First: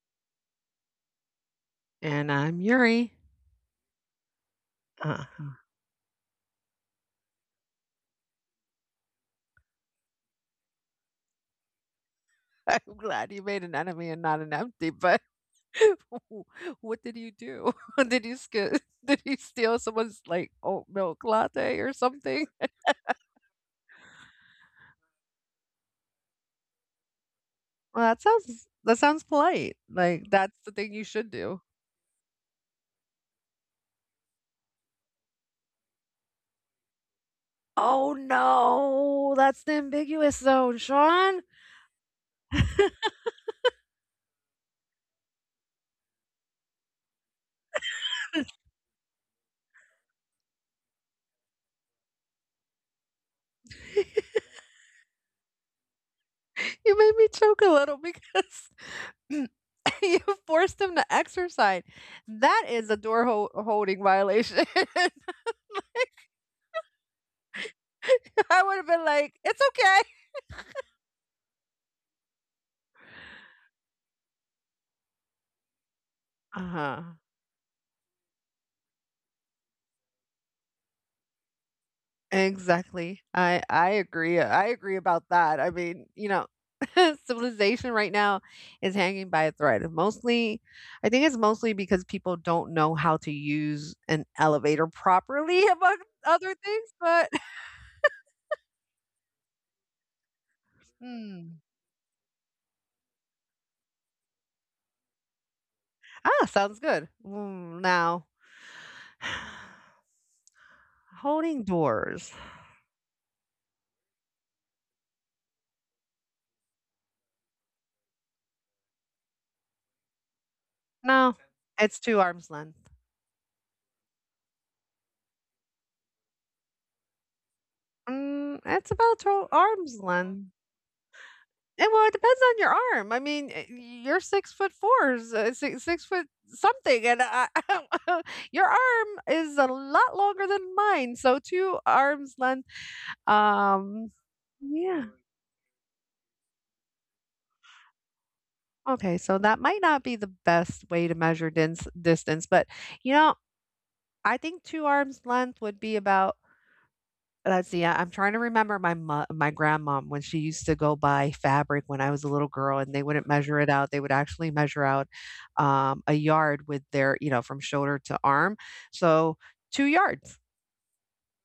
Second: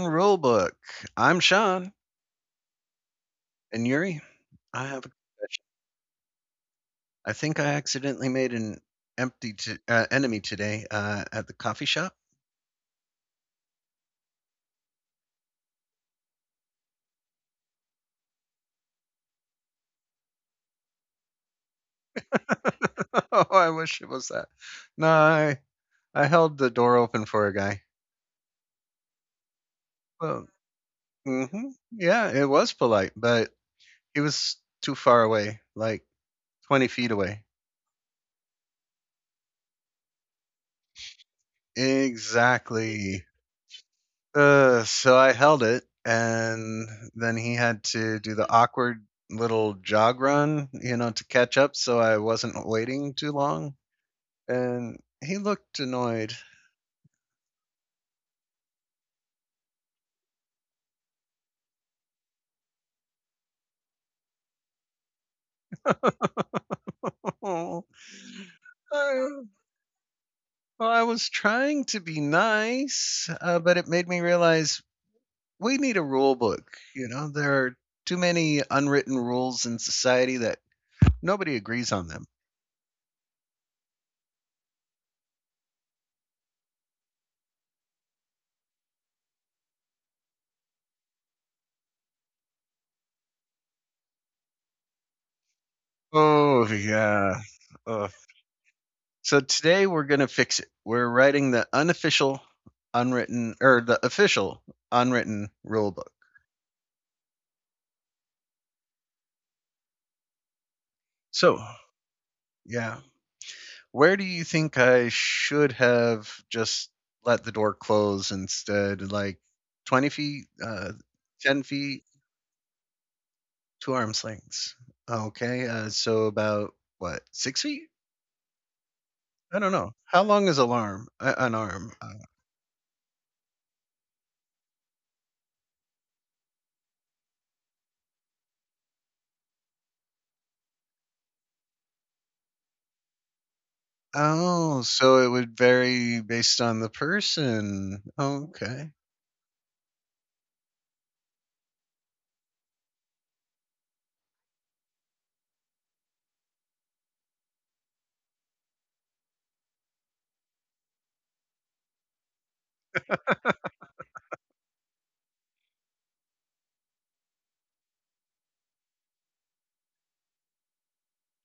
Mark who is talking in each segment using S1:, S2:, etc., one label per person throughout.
S1: Rulebook. I'm Sean,
S2: And I'm Yuri.
S1: and Yuri, I have a
S2: Uh-huh.
S1: confession. I think I accidentally made an enemy today at the coffee shop.
S2: I'm glad you made an enemy and not an empty, but what did you do? Did you sk Did you steal someone's, like, oat milk latte or something?
S1: Oh, I wish it was that. No, I held the door open for a guy.
S2: Well, that sounds polite, like,
S1: Well,
S2: that's the thing you should do.
S1: Mhm. Yeah, it was polite, but it was too far away, like 20 feet away.
S2: Oh, no, that's the ambiguous zone, Sean.
S1: Exactly. So I held it, and then he had to do the awkward little jog run, to catch up so I wasn't waiting too long. And he looked annoyed.
S2: You made me choke a little because you forced him to exercise. That is a door holding violation.
S1: Oh,
S2: I would have been
S1: I,
S2: like, "It's okay."
S1: well, I was trying to be nice, but it made me realize we need a rule book. You
S2: Uh-huh.
S1: know, there are too many unwritten rules in society that nobody agrees on them.
S2: Exactly. I agree. I agree about that. I mean, you know, civilization right now is hanging by a thread. Mostly, I think it's mostly because people don't know how to use an elevator properly, among other
S1: Oh,
S2: things. But
S1: yeah. Ugh. So today we're going to fix it. We're writing
S2: hmm.
S1: the unofficial, unwritten, or the official unwritten rule book.
S2: Ah, sounds good. Now,
S1: So,
S2: holding doors.
S1: yeah. Where do you think I should have just let the door close instead? Like 20 feet,
S2: No,
S1: 10
S2: it's
S1: feet,
S2: two arms length.
S1: two arms lengths. Okay. So about what, 6 feet?
S2: It's about two
S1: I don't know.
S2: arms
S1: How long
S2: length.
S1: is alarm? An
S2: And
S1: arm?
S2: well, it depends on your arm. I mean, you're 6'4", 6 foot something, and I, your arm is a lot longer than mine. So two arms length. Um,
S1: Oh,
S2: yeah.
S1: so it would vary based on the person. Okay.
S2: Okay. So that might not be the best way to measure distance, but you know, I think two arms length would be about. Let's see, I'm trying to remember my mo my grandmom when she used to go buy fabric when I was a little girl, and they wouldn't measure it out. They would actually measure out, a yard with their, you know, from shoulder to arm, so 2 yards.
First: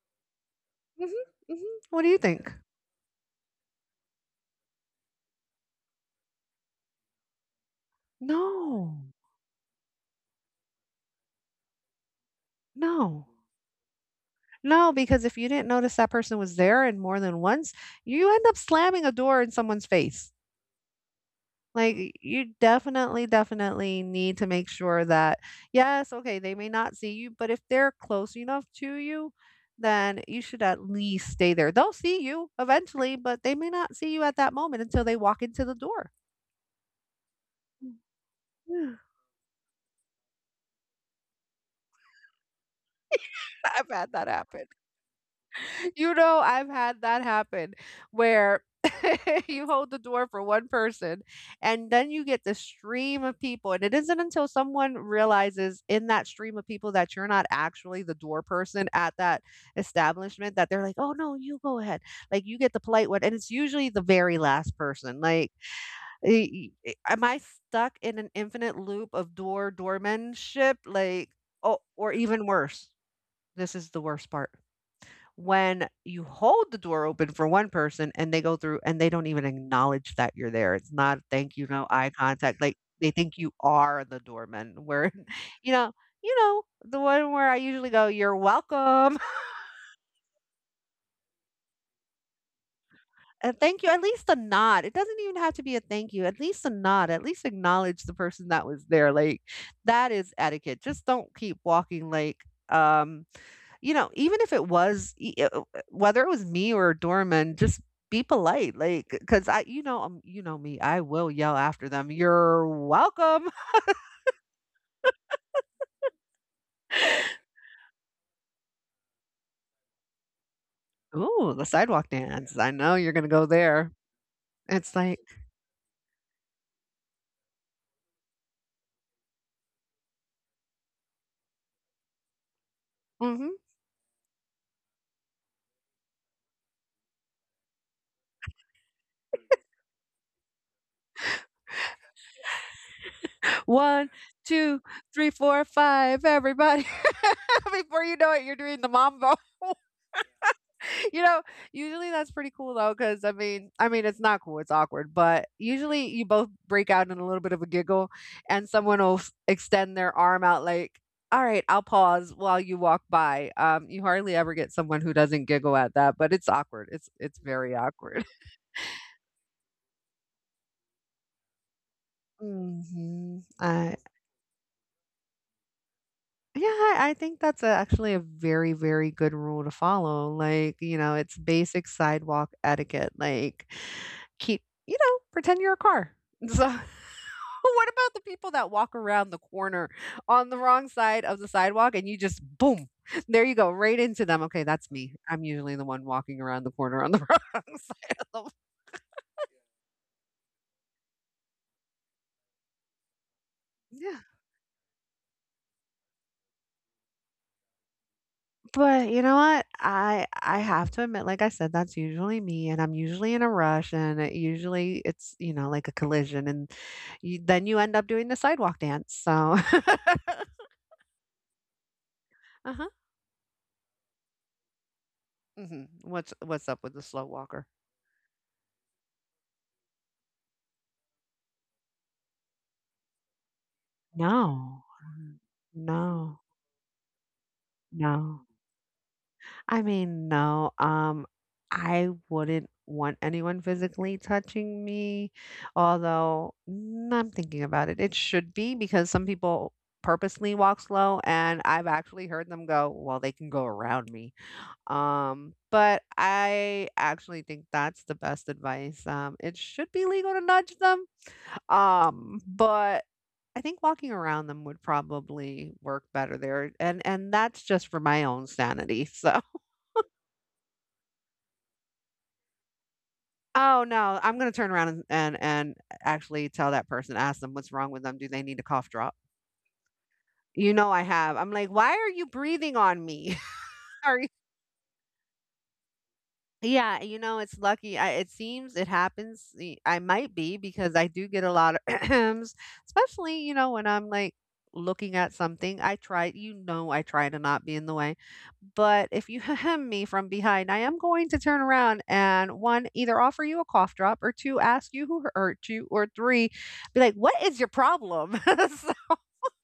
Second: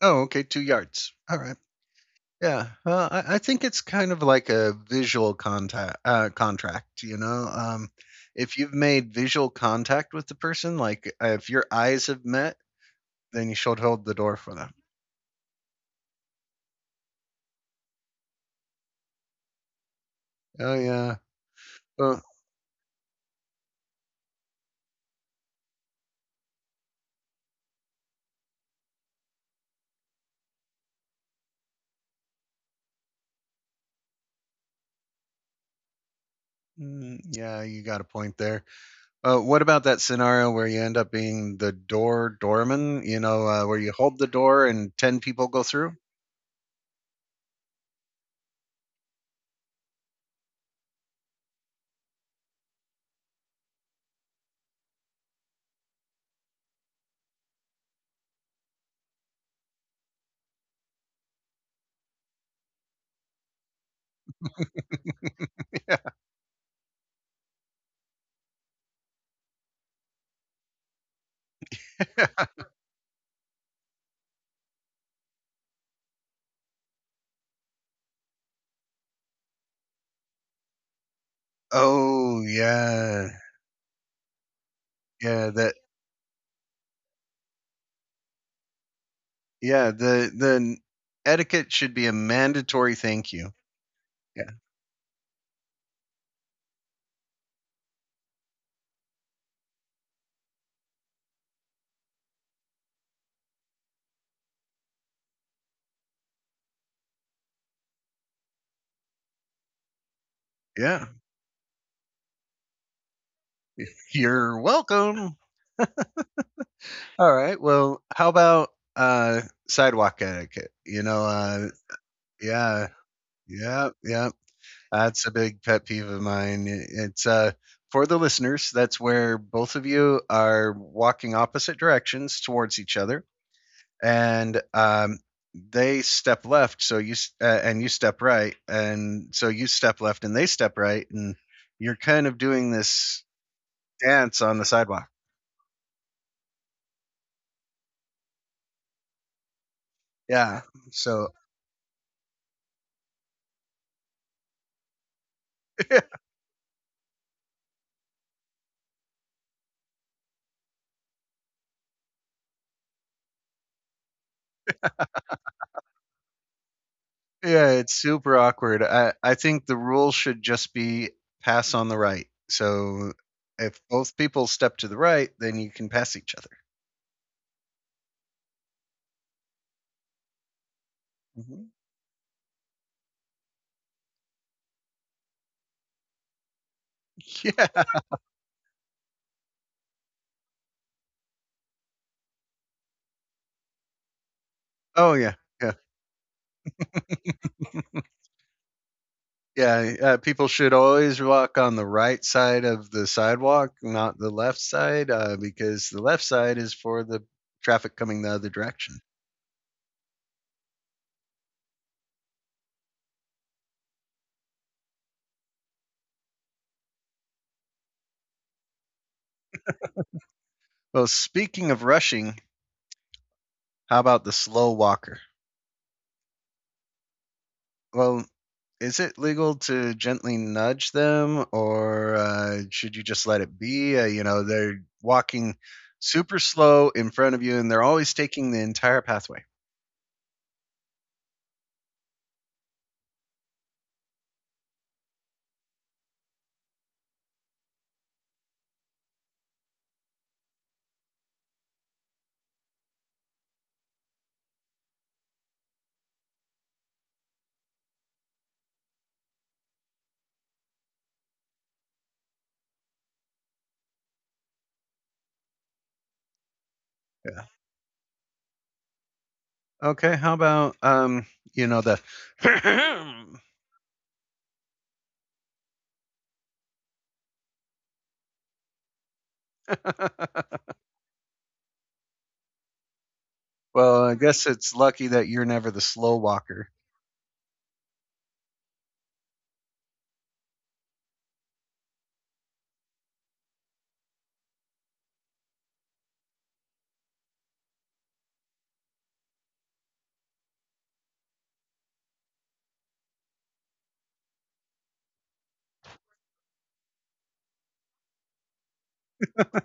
S1: Oh, okay. Two
S2: Mhm,
S1: yards. All right.
S2: mhm. What do you think?
S1: Yeah. Well, I think it's kind of like a visual contact contract. You know, if you've
S2: No,
S1: made visual contact with the person, like if your eyes have met,
S2: no,
S1: then you should hold the door for them.
S2: no, because if you didn't notice that person was there and more than once, you end up slamming a door in someone's face.
S1: Oh yeah.
S2: Like,
S1: Well,
S2: you definitely, definitely need to make sure that yes, okay, they may not see you, but if they're close enough to you, then you should at least stay there. They'll see you eventually, but they may not see you at that moment until they walk into the door.
S1: mm, yeah, you got a point there. What about that scenario where you end up being the doorman? You know, where
S2: I've
S1: you
S2: had
S1: hold the
S2: that
S1: door
S2: happen.
S1: and 10 people go through.
S2: You know, I've had that happen where you hold the door for one person and then you get the stream of people. And it isn't until someone realizes in that stream of people that you're not actually the door person at that establishment that they're like, oh, no, you go ahead. Like, you get the polite one. And it's usually the very last person. Like, am I stuck in an infinite loop of doormanship? Like, oh, or even worse. This is the worst part when you hold the door open for one person and they go through and they don't even acknowledge that you're there. It's not thank you, no eye
S1: Oh
S2: contact. Like, they
S1: yeah,
S2: think you are the doorman. Where,
S1: yeah. That
S2: you know, you know, the one where I usually go, you're welcome.
S1: yeah. The etiquette should be a mandatory thank you.
S2: And thank you. At least a
S1: Yeah,
S2: nod. It doesn't even have to be a thank you. At least a nod. At least acknowledge the person that was there. Like, that is etiquette. Just don't keep walking like, um You know, even if it was whether it was me or a doorman, just be polite, like, 'cause I, you know me, I
S1: yeah.
S2: will yell after them, "You're welcome."
S1: You're welcome. All right. Well, how about uh sidewalk etiquette? You know,
S2: Ooh, the sidewalk dance. I
S1: yeah,
S2: know you're gonna go
S1: yeah,
S2: there.
S1: yeah.
S2: It's like,
S1: That's a big pet peeve of mine. It's for the listeners, that's where both of you are walking opposite directions towards each other
S2: mhm,
S1: and they step left so and you step right and so you step left and they step right and you're kind of doing this
S2: "1,
S1: dance on the sidewalk.
S2: everybody." Before you know it, you're doing the mambo.
S1: Yeah.
S2: You
S1: So
S2: know, usually that's pretty cool though, because I mean, it's not cool, it's awkward, but usually you both break out in a little bit of a giggle and someone will s extend their arm out like, "All right, I'll pause while you walk by." You hardly ever get someone who doesn't giggle at that, but it's awkward. It's
S1: Yeah,
S2: very
S1: it's
S2: awkward.
S1: super awkward. I think the rule should just be pass on the right. So
S2: Mhm.
S1: if
S2: I
S1: both people step to the right, then you can pass each other.
S2: Yeah, I think that's actually a very, very good rule to follow. Like, you know, it's
S1: Hmm.
S2: basic sidewalk etiquette. Like, keep, you know, pretend you're a car. So,
S1: Yeah.
S2: what about the people that walk around the corner on the wrong side of the sidewalk and you just boom, there you go, right into them? Okay, that's
S1: Oh,
S2: me.
S1: yeah.
S2: I'm
S1: Yeah.
S2: usually the one walking around the corner on the wrong side of the.
S1: Yeah. People should always walk on the right side of the sidewalk, not
S2: Yeah.
S1: the left side, because the left side is for the traffic coming the other direction.
S2: But you know what? I have to admit, like I said, that's usually me, and I'm usually in a rush, and it usually it's, you know, like a collision, and then you end up doing the sidewalk dance. So,
S1: Well, speaking of rushing,
S2: uh-huh.
S1: how about the slow walker?
S2: What's up with the slow walker?
S1: Well, is it legal to gently nudge them, or should you just let it be? You know, they're
S2: No,
S1: walking
S2: Mm,
S1: super
S2: no,
S1: slow in front of you, and they're always
S2: no.
S1: taking the entire pathway.
S2: I mean, no, I wouldn't want anyone physically touching me, although I'm thinking about it. It should be because some people purposely walk slow, and I've actually heard them go, well, they can go around me. But I actually think that's the best advice. It should be legal to nudge them. But I think walking around them would probably work better there, and
S1: Yeah.
S2: that's just for my own sanity. So.
S1: Okay. How about you know the.
S2: Oh, no, I'm gonna turn around and actually tell that person, ask them what's wrong with them, do they need a cough drop? You know I have. I'm like, "Why are you breathing on me?"
S1: Well, I
S2: Are
S1: guess it's lucky that you're never the slow walker.
S2: Yeah, you know, it's lucky. It seems it happens. I might be because I do get a lot of especially, you know, when I'm like looking at something. I try to not be in the way. But if you ahem me from behind, I am going to turn around and one, either offer you a cough drop, or two, ask you who hurt you, or three, be like, what is your problem? So,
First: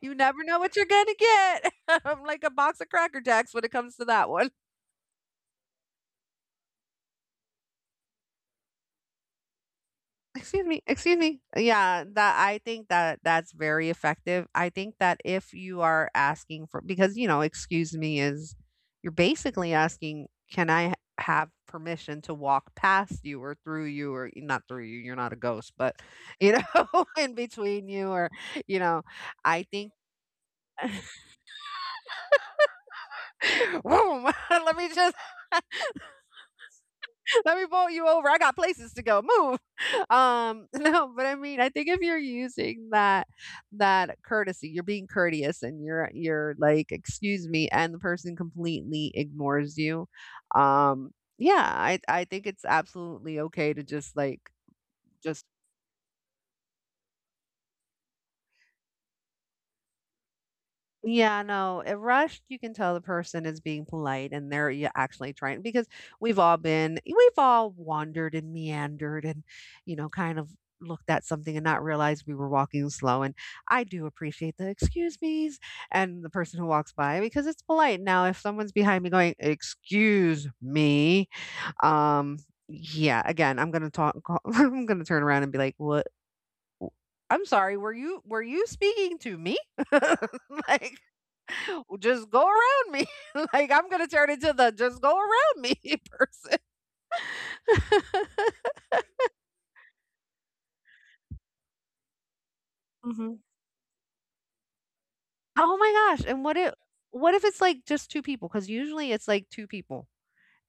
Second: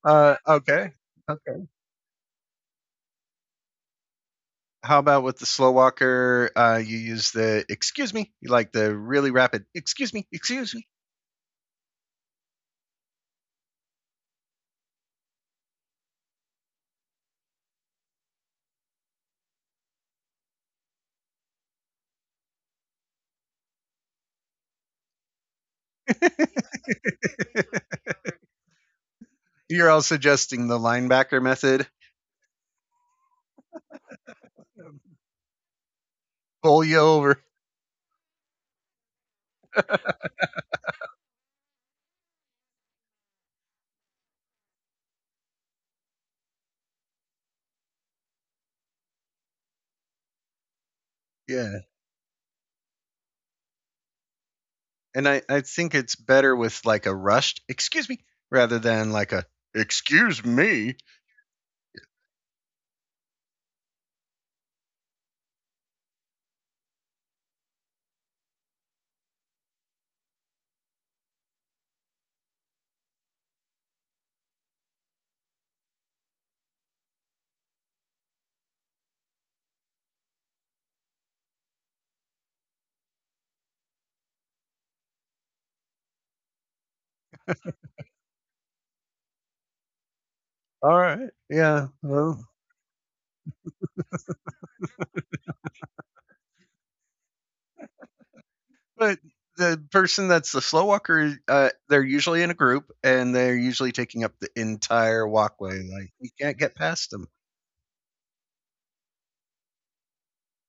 S2: you
S1: Uh,
S2: never know what you're
S1: okay.
S2: going to
S1: Okay.
S2: get. I'm like a box of Cracker Jacks when it comes to that one.
S1: How about with the slow walker? You use the excuse me, you like the really rapid excuse me,
S2: Excuse
S1: excuse
S2: me, excuse me. Yeah, that, I think that that's very effective. I think that if you are asking for, because, you know, excuse me is, you're basically asking, can I have permission to walk past you or through you, or not through you, you're not a ghost, but, you
S1: me.
S2: know, in between you, or, you know, I
S1: You're
S2: think.
S1: all suggesting the linebacker method.
S2: Boom. let me just
S1: Bowl you over.
S2: Let me bowl you over. I got places to go. Move. No, but I mean, I think if you're using that courtesy, you're being courteous and you're like, excuse me, and the person completely ignores you. Um, yeah,
S1: Yeah.
S2: I think it's absolutely okay to just like
S1: And I,
S2: just.
S1: I think it's better with like a rushed, excuse me, rather than like a, excuse me.
S2: Yeah, no. It rushed, you can tell the person is being polite and they're, yeah, actually trying because we've all wandered and meandered and, you know, kind of looked at something and not realized we were walking slow. And I do appreciate the excuse me's and the person who walks by because it's polite. Now, if someone's behind me going, excuse me, um, yeah, again, I'm gonna talk, I'm gonna turn around and be like, what? I'm sorry, were you speaking to me?
S1: All
S2: Like,
S1: right. Yeah.
S2: just
S1: Well,
S2: go around me." Like, I'm gonna turn into the "just go around me" person.
S1: but the person that's the slow walker, they're usually in a group and
S2: Mhm.
S1: they're usually taking up the entire
S2: Oh
S1: walkway. Like
S2: my gosh,
S1: you
S2: and what
S1: can't
S2: if
S1: get past them.
S2: what if it's, like, just 2 people? Because usually it's, like, 2 people.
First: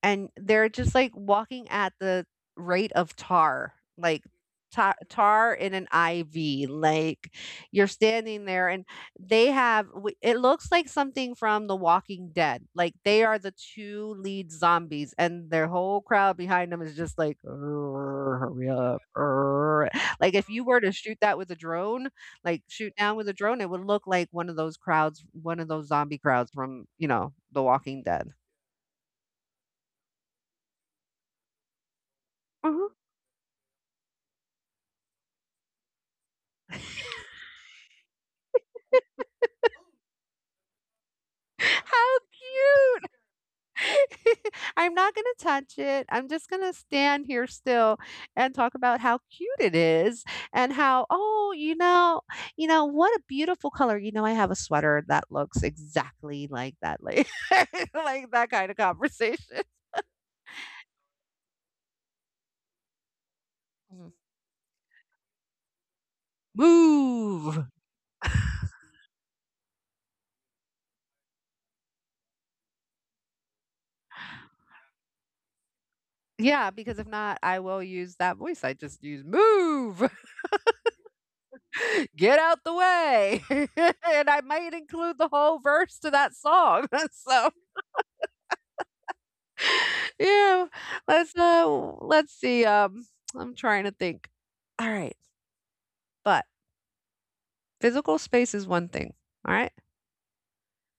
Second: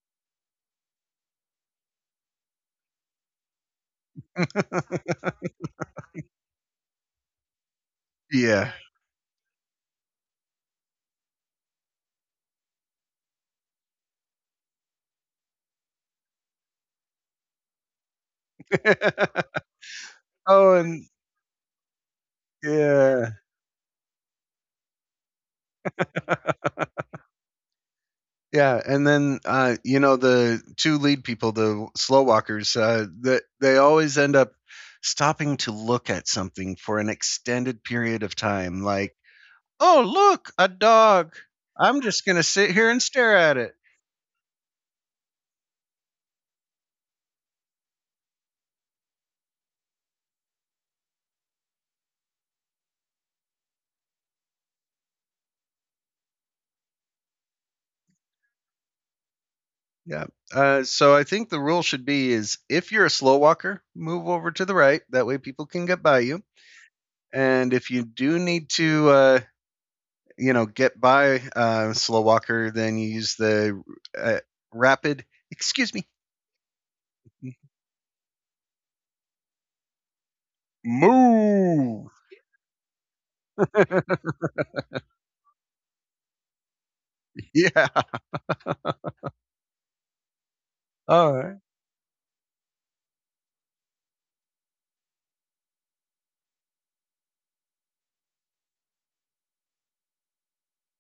S2: And they're just, like, walking at the rate of tar, like, ta tar in an IV, like, you're standing there
S1: Yeah.
S2: and they have w it looks like something from The Walking Dead, like, they are the 2 lead zombies, and their whole crowd behind them is just like, "Urgh, "Hurry up, hur" like, if you
S1: Oh,
S2: were to
S1: and
S2: shoot that with a drone, like, shoot down with
S1: yeah.
S2: a drone, it would look like one of those zombie crowds from, you know, The Walking Dead.
S1: Yeah, and then you know the two lead people, the slow walkers,
S2: Mhm.
S1: that they always end up stopping to look at something for an extended period of time. Like, oh look, a dog. I'm
S2: How
S1: just gonna sit here and
S2: cute.
S1: stare at it.
S2: I'm not gonna touch it. I'm just gonna stand here still and talk about how cute it is and how, oh, you know, what a beautiful color. You know, I have a sweater that looks exactly like that, like, like that kind of conversation.
S1: Yeah. So I think the rule should be is if you're a slow walker,
S2: Mhm.
S1: move over to the right. That way people can get by you.
S2: Move.
S1: And if you do need to, get by a slow walker, then you use the uh, rapid. Excuse me
S2: Yeah, because if not, I will use that voice I just used. Move,
S1: move.
S2: get out the way. And I might include the whole verse to that song. So,
S1: Yeah.
S2: yeah, let's,
S1: Alright.
S2: uh, let's see, I'm trying to think. All right, but physical space is one thing, all right?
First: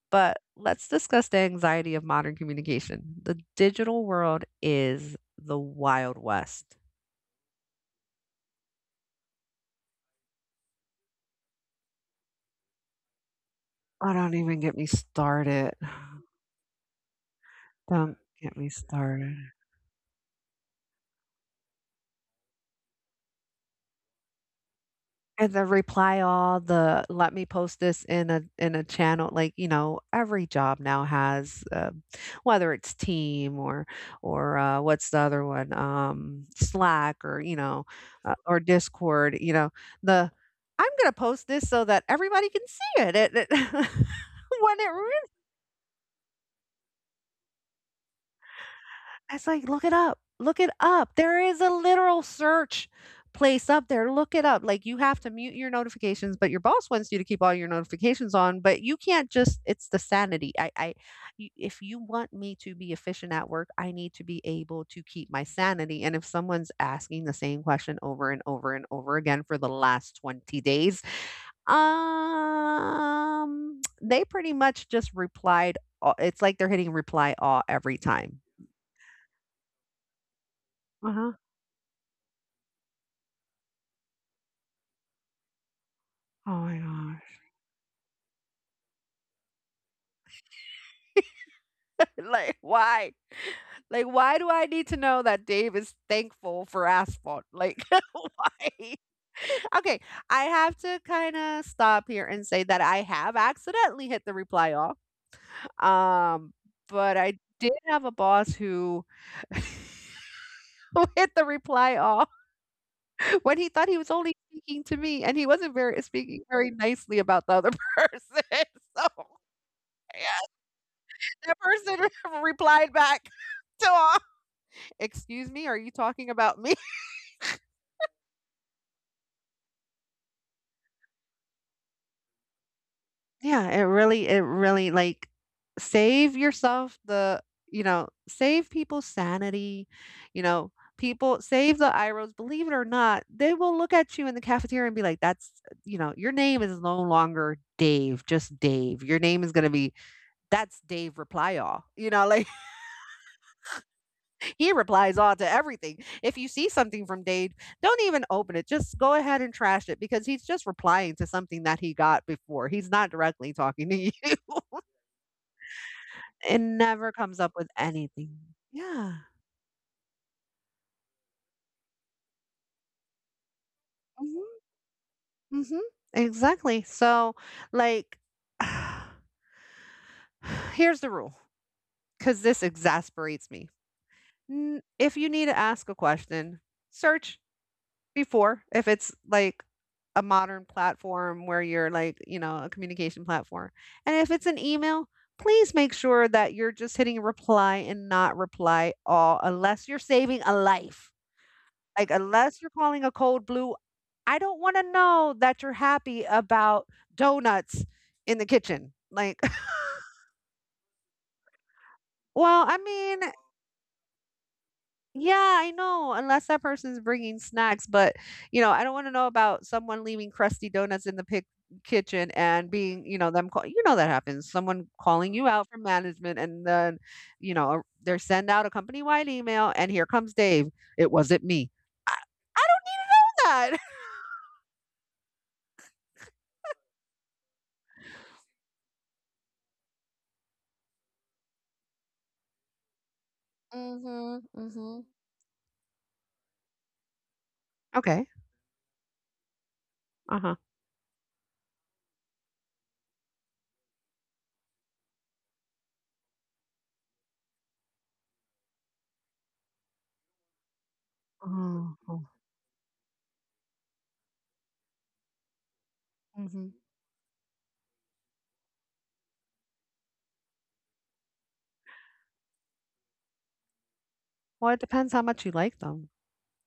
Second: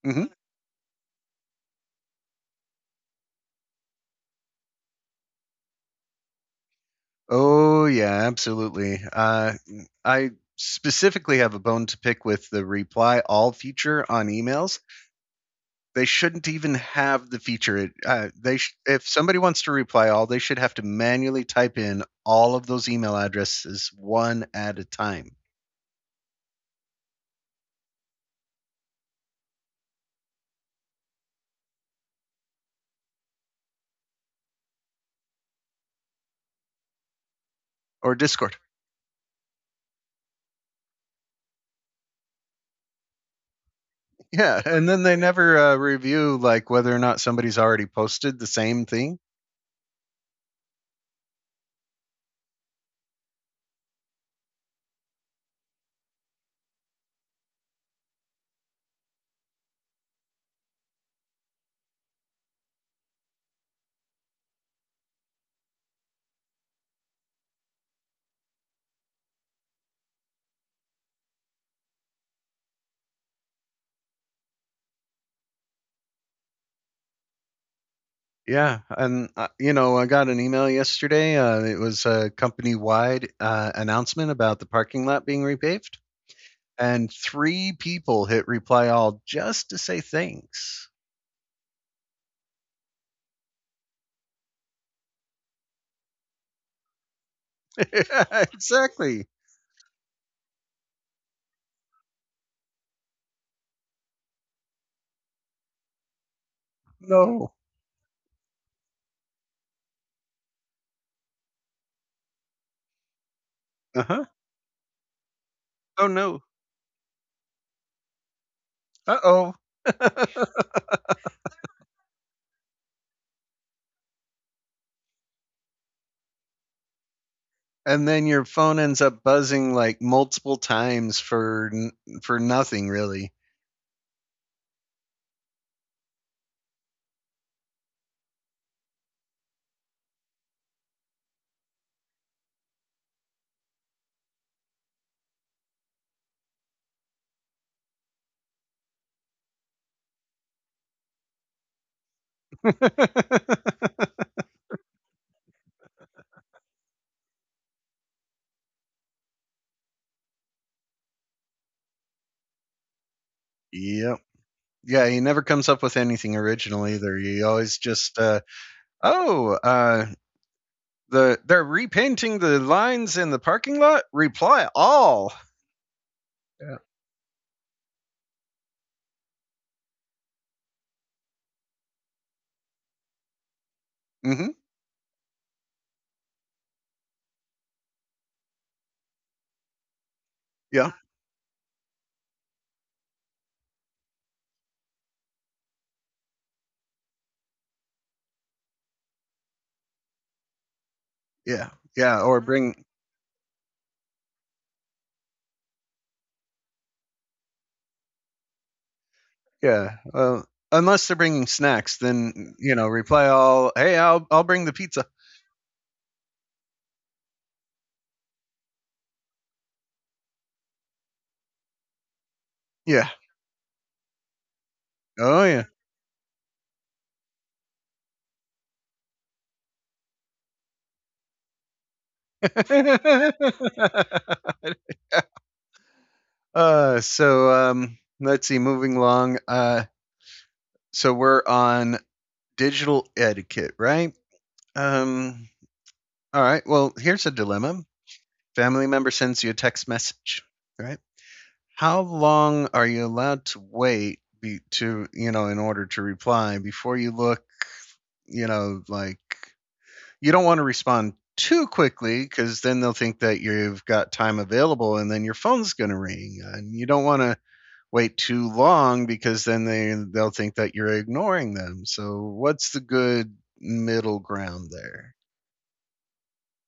S1: Mhm.
S2: But let's discuss the anxiety of modern communication. The digital world is the Wild West.
S1: Oh, yeah, absolutely. I specifically have a bone to pick with the reply all feature
S2: Oh,
S1: on
S2: don't even get
S1: emails.
S2: me started.
S1: They shouldn't even have the feature. It,
S2: Don't
S1: they
S2: get me
S1: sh If
S2: started.
S1: somebody wants to reply all, they should have to manually type in all of those email addresses one at a time
S2: And the reply all, the let me post this in a channel, like, you know, every job now has, whether it's Team or what's the other one? Slack or,
S1: or Discord.
S2: Discord, you know, the, "I'm gonna post this so that everybody can see it," it
S1: Yeah,
S2: when
S1: and
S2: it
S1: then they never, review, like, whether or not somebody's already posted the same thing.
S2: it's like, "Look it up. Look it up. There is a literal search place up there. Look it up. Like you have to mute your notifications, but your boss wants you to keep all your notifications on, but you can't just it's the sanity. If you want me to be efficient at work, I need to be able to keep my sanity. And if someone's asking the same question over and over and over again for the last 20 days, they pretty much just replied all- it's like they're hitting reply all every time.
S1: Yeah, and, you know, I got an email
S2: Uh-huh.
S1: yesterday, it was a company-wide, announcement about the parking lot being repaved,
S2: Oh my
S1: and
S2: gosh.
S1: 3 people hit reply all just to say thanks.
S2: Like why, like why do I need to know that Dave is thankful for asphalt, like why?
S1: Exactly.
S2: Okay, I have to kind of stop here and say that I have accidentally hit the reply all, um but I
S1: No.
S2: did have a boss who who hit the reply all when he thought he was
S1: Uh-huh.
S2: only speaking to me and he wasn't very
S1: "Oh, no.
S2: speaking very nicely about the other person. So
S1: Uh-oh."
S2: yeah, the person replied back to all, "Excuse me, are you talking about me?"
S1: And then your phone ends up buzzing, like, multiple times for nothing, really.
S2: Yeah, it really like, save yourself the, save people's sanity, you know, people save the iros. Believe it or not, they will look at you in the cafeteria and be like, "That's," you know, "Your name is no longer Dave, just Dave. Your name is gonna be, that's Dave Reply All,'" you know, like he replies all to everything. If you see something from Dade, don't even open it. Just go ahead and trash it because he's just replying to something that he got before. He's not directly talking to
S1: Yep.
S2: you.
S1: Yeah, he never comes up with anything
S2: It
S1: original
S2: never
S1: either.
S2: comes
S1: He
S2: up with
S1: always just,
S2: anything.
S1: uh
S2: Yeah.
S1: Oh, they're repainting the lines in the parking lot.
S2: Hmm.
S1: Reply all.
S2: Hmm.
S1: Yeah.
S2: Exactly. So, like, here's the rule because this exasperates me.
S1: Mm-hmm.
S2: If you need to ask a question, search before, if it's like a modern
S1: Yeah.
S2: platform where you're like, you know, a communication platform. And if it's an email, please make sure that you're just hitting reply and not reply all unless you're saving a life.
S1: Yeah.
S2: Like
S1: Yeah. Or
S2: unless you're
S1: bring.
S2: calling a cold blue, I don't want to know that you're happy about donuts in the kitchen. Like,
S1: Yeah. Well, unless they're bringing snacks, then
S2: well,
S1: you
S2: I
S1: know,
S2: mean,
S1: reply all. Hey, I'll bring the pizza.
S2: yeah, I know, unless that person's bringing snacks, but, you know, I don't wanna know about someone leaving crusty donuts in the pic kitchen and being
S1: Yeah.
S2: you know, them call you know that happens, someone calling
S1: Oh
S2: you
S1: yeah.
S2: out from management and then, you know, they send out a company-wide email, and here comes Dave, "It wasn't me." That. God.
S1: So. Let's see. Moving along. So we're on digital etiquette, right?
S2: Mhm, mhm.
S1: Um. All right. Well, here's a dilemma.
S2: Okay.
S1: Family member sends you a text message,
S2: Uh-huh.
S1: right? How long are you allowed to wait to, in order to reply before you look, like you don't want to respond too
S2: Oh, oh.
S1: quickly because then they'll think that you've got time available and then your phone's going to ring
S2: Mhm.
S1: and you don't want to wait too long because then they they'll think that you're ignoring them so what's the good middle ground
S2: Well, it depends
S1: there.
S2: how much you like them.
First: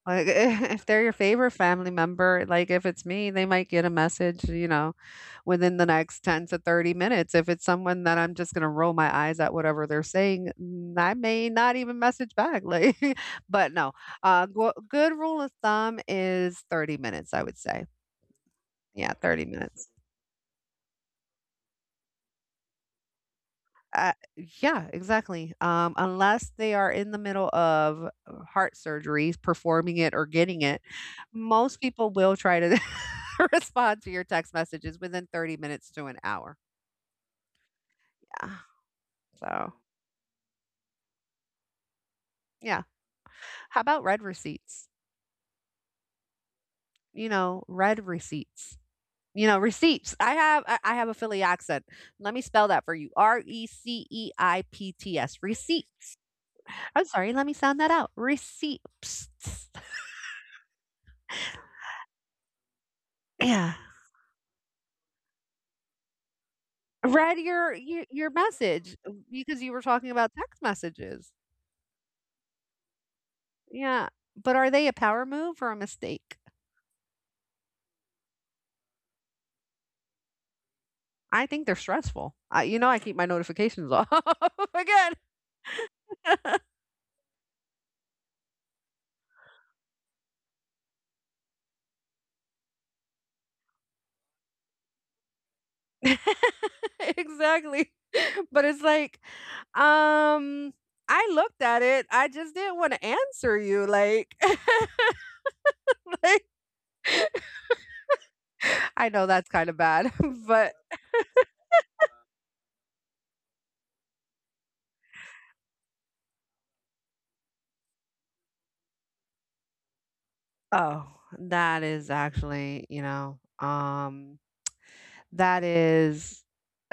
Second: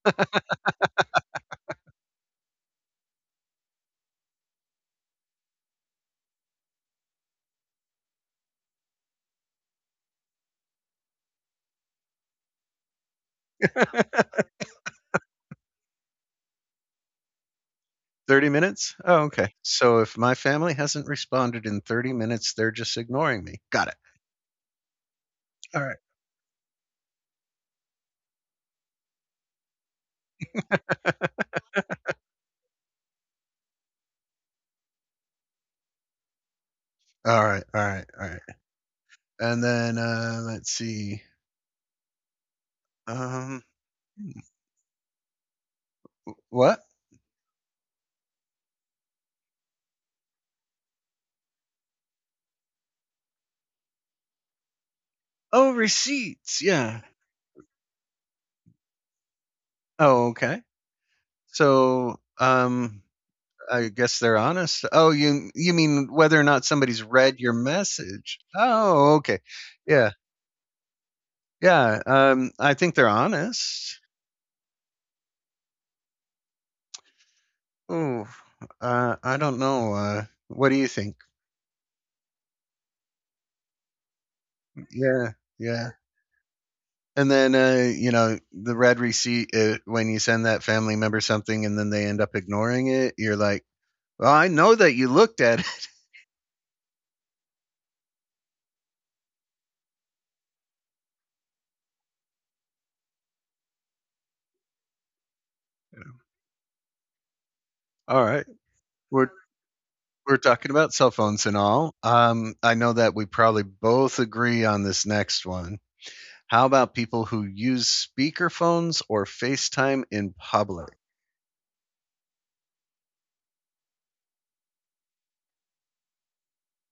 S2: Like, if they're your favorite family member, like, if it's me, they might get a message, you know, within the next 10 to 30 minutes. If it's someone that I'm just gonna roll my eyes at whatever they're saying, I may not even message back. Like, but no, good rule of thumb is 30 minutes, I would say.
S1: 30 minutes?
S2: Yeah,
S1: Oh,
S2: 30
S1: okay.
S2: minutes.
S1: So if my family hasn't responded in 30 minutes, they're just ignoring me. Got it.
S2: Uh, yeah, exactly.
S1: All right.
S2: Unless they are in the middle of heart surgery, performing it or getting it, most people will try to respond to your text messages within 30 minutes to an hour.
S1: All right. All right. All right.
S2: Yeah.
S1: And
S2: So,
S1: then let's see.
S2: yeah.
S1: Um,
S2: How about red receipts?
S1: what?
S2: You know, red receipts. You know, receipts. I have a Philly accent. Let me spell that for you. Receipts.
S1: Oh,
S2: Receipts.
S1: receipts. Yeah.
S2: I'm sorry, let me sound that out. Receipts.
S1: Oh, okay. So
S2: Yeah,
S1: I guess they're honest. Oh, you mean whether or not somebody's
S2: read
S1: read your
S2: your your
S1: message?
S2: message,
S1: Oh, okay.
S2: because you were
S1: Yeah.
S2: talking about text messages.
S1: Yeah. I think they're honest.
S2: Yeah, but are they a power move or a mistake?
S1: Oh, I don't know. What do you think?
S2: I think they're stressful. I, you know, I keep my notifications off again.
S1: Yeah, yeah. And then, the red receipt when you send that family member something and then they end up ignoring it, you're like, "Well, I know that you looked at it."
S2: Exactly. But it's like, um, I looked at it. I just didn't want to answer you. Like, like
S1: All right.
S2: I know
S1: We're
S2: that's kind of bad,
S1: we're talking
S2: but
S1: about cell phones and all. I know that we probably both agree on this next one. How about people who use speakerphones or FaceTime in public?
S2: oh, that is actually, you know, that is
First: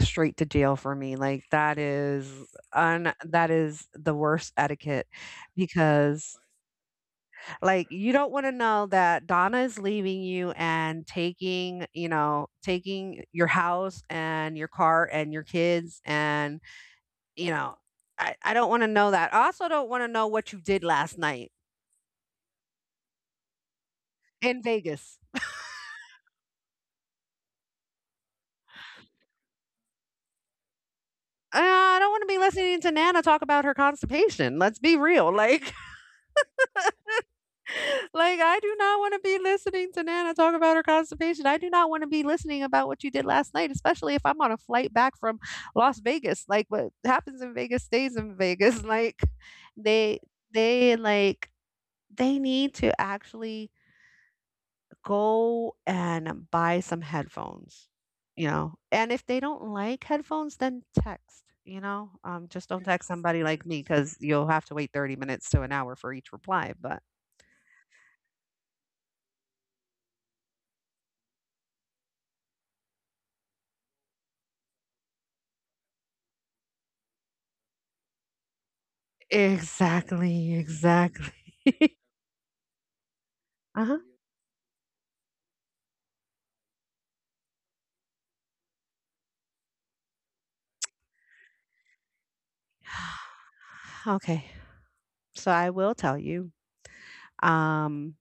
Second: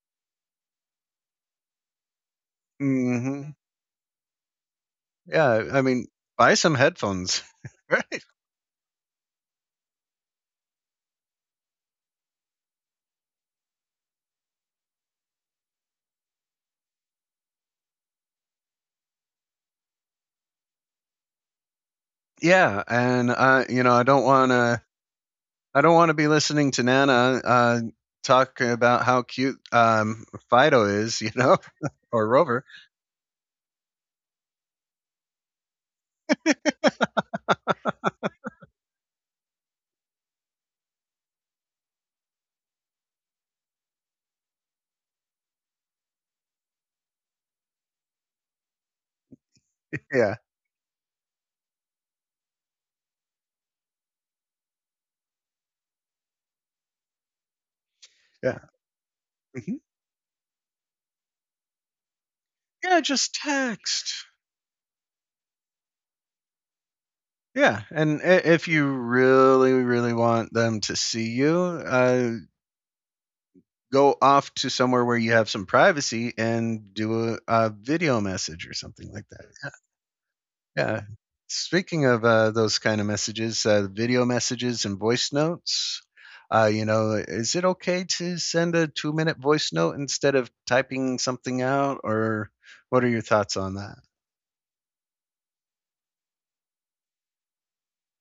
S2: straight to jail for me, like, that is un that
S1: Mhm.
S2: is the worst etiquette
S1: Yeah, I mean,
S2: because,
S1: buy some headphones.
S2: like, you
S1: Right.
S2: don't wanna know that Donna is leaving you and taking, you know, taking your house and your car and your kids and, you know, I don't wanna know that. I also don't wanna know what you did last night
S1: Yeah, and
S2: in Vegas.
S1: I don't want to be listening to Nana uh, talk about how cute Fido is,
S2: I don't
S1: or
S2: wanna be
S1: Rover.
S2: listening to Nana talk about her constipation, let's be real, like, I do not want to be listening to Nana talk about her constipation. I do not want to be listening about what you did last night, especially if I'm on a flight back from Las Vegas. Like, what happens in Vegas stays in Vegas. Like, they,
S1: Yeah,
S2: they, like, they need to actually go and buy some headphones, you
S1: yeah,
S2: know? And if they don't
S1: Mhm.
S2: like headphones, then text. You know, just don't
S1: Yeah.
S2: text
S1: Just
S2: somebody like me because
S1: text.
S2: you'll have to wait 30 minutes to an hour for each reply. But
S1: Yeah, and if you really, really want them to see you, go off to somewhere where you have some privacy and do a video message or something like that.
S2: exactly,
S1: Yeah.
S2: exactly.
S1: Speaking of, those kind of messages,
S2: Uh-huh.
S1: video messages and voice notes, is it okay to send a 2-minute voice note instead of typing something out, or what are your thoughts on
S2: Okay. So I will tell you. Um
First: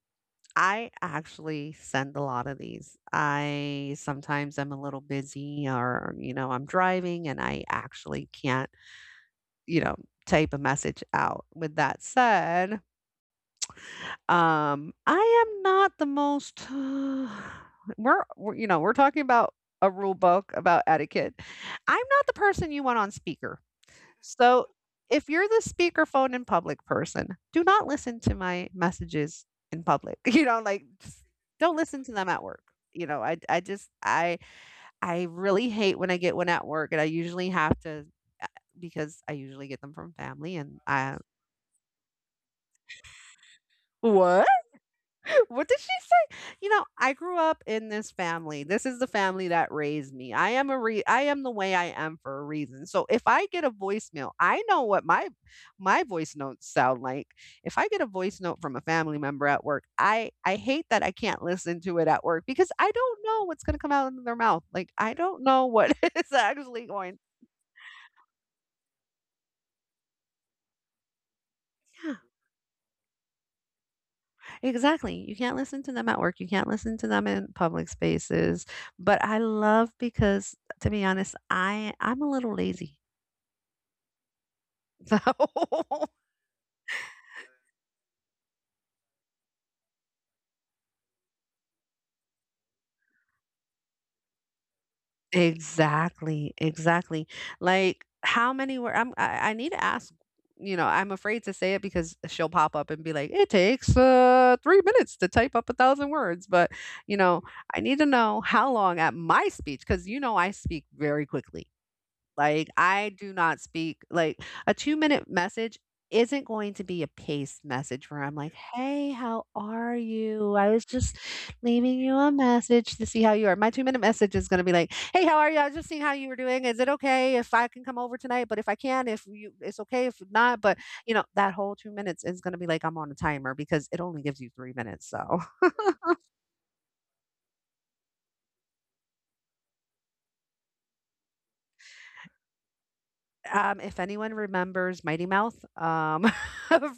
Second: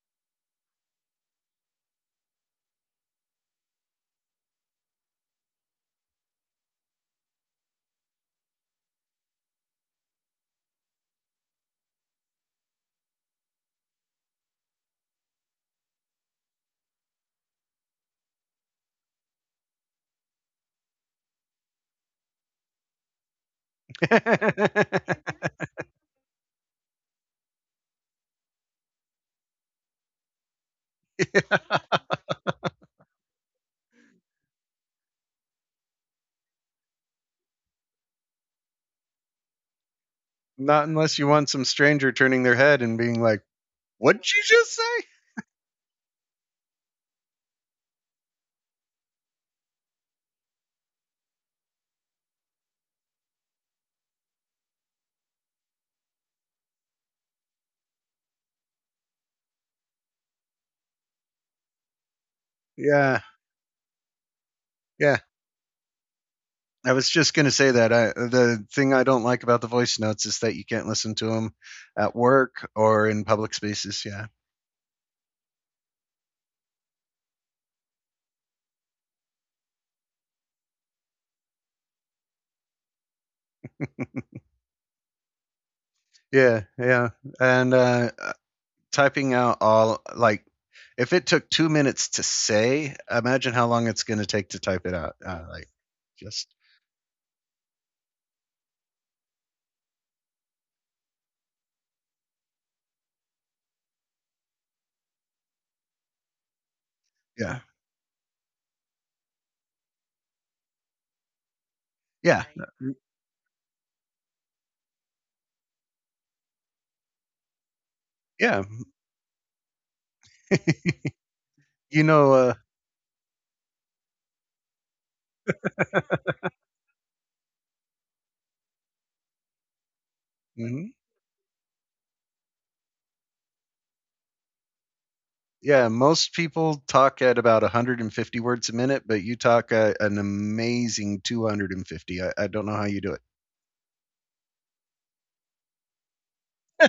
S2: I actually send a lot of these. I sometimes I am a little busy or you know, I'm driving and I actually can't, you know, type a message out. With that said, I am not the most, we're you know, we're talking about a rule book about etiquette. I'm not the person you want on speaker. So, if you're
S1: that?
S2: the speakerphone in public person, do not listen to my messages in public. You know, like just
S1: Yeah.
S2: don't listen to them at work. You know, I I really hate when I get one at work and I usually have to uh, because I usually get them from family and
S1: Not
S2: I
S1: unless you want some stranger turning their head and being like, "What'd
S2: what?
S1: you just say?"
S2: What did she say? You know, I grew up in this family. This is the family that raised me. I am a re I am the way I am for a reason. So if I get a voicemail, I know what my voice notes sound like. If I get a voice note from a family member at work, I hate that I can't listen to it at work because I don't
S1: Yeah,
S2: know what's going to come out of their mouth. Like I
S1: yeah.
S2: don't know what is actually
S1: I
S2: going.
S1: was just gonna say that. I the thing I don't like about the voice notes is that you can't listen to them at work or in public spaces, yeah.
S2: Exactly. You can't listen to them at work. You can't listen to them in public spaces. But I love because to be honest, I'm a little lazy. So
S1: Yeah, yeah. And typing out all, like, if it took 2 minutes to say, imagine how long it's going to take to type it out. Like,
S2: exactly,
S1: just,
S2: exactly. Like how many were I need to ask, you know, I'm afraid to say it because she'll pop up and be like, it takes 3 minutes to type up 1,000 words. But you know,
S1: yeah,
S2: I need to know how long at my speech, because you know I speak very quickly.
S1: yeah,
S2: Like, I do not speak like a 2-minute message isn't going to be a pace message where I'm like,
S1: yeah.
S2: yeah. "Hey, how are you? I was just leaving
S1: you
S2: you a
S1: know, uh,
S2: message to see how you are." My 2-minute message is gonna be like, "Hey, how are you? I was just seeing how you were doing. Is it okay if I can come over tonight? But if I can, if you it's okay if not." But,
S1: mhm.
S2: you know, that whole 2 minutes is gonna be like I'm on a timer because it only gives you 3 minutes, so,
S1: Yeah, most people talk at about 150 words a minute, but you talk an amazing 250. I don't know how you do
S2: if anyone remembers Mighty Mouth,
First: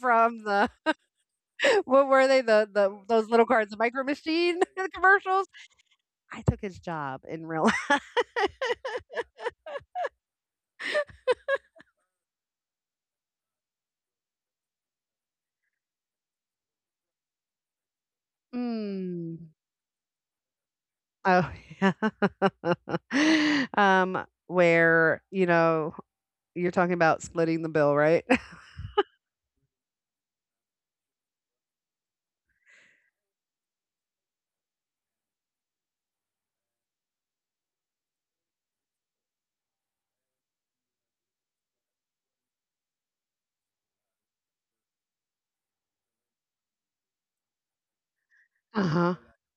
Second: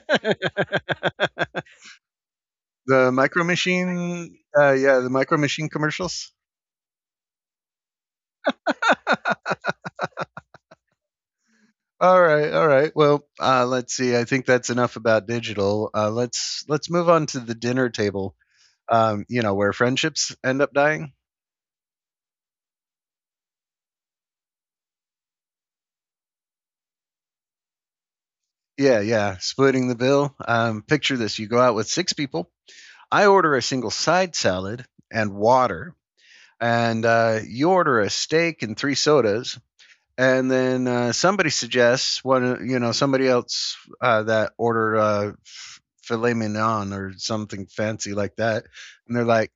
S2: from the what were they? The
S1: The
S2: those
S1: Micro
S2: little cards, the Micro
S1: Machine,
S2: Machine the
S1: yeah, the Micro
S2: commercials?
S1: Machine commercials.
S2: I took his job in real life.
S1: All right, all right. Well, let's see. I think that's enough about digital. Let's move on to the dinner table. You
S2: Mm.
S1: know where friendships end up dying.
S2: Oh, yeah. Where, you know, you're talking about splitting the bill, right?
S1: Yeah, yeah. Splitting the bill. Picture this: you go out with six people. I order a single side salad and water, and you order a steak and three sodas. And then somebody suggests one. You know, somebody else that ordered filet mignon or something fancy like that, and
S2: Uh-huh.
S1: they're like,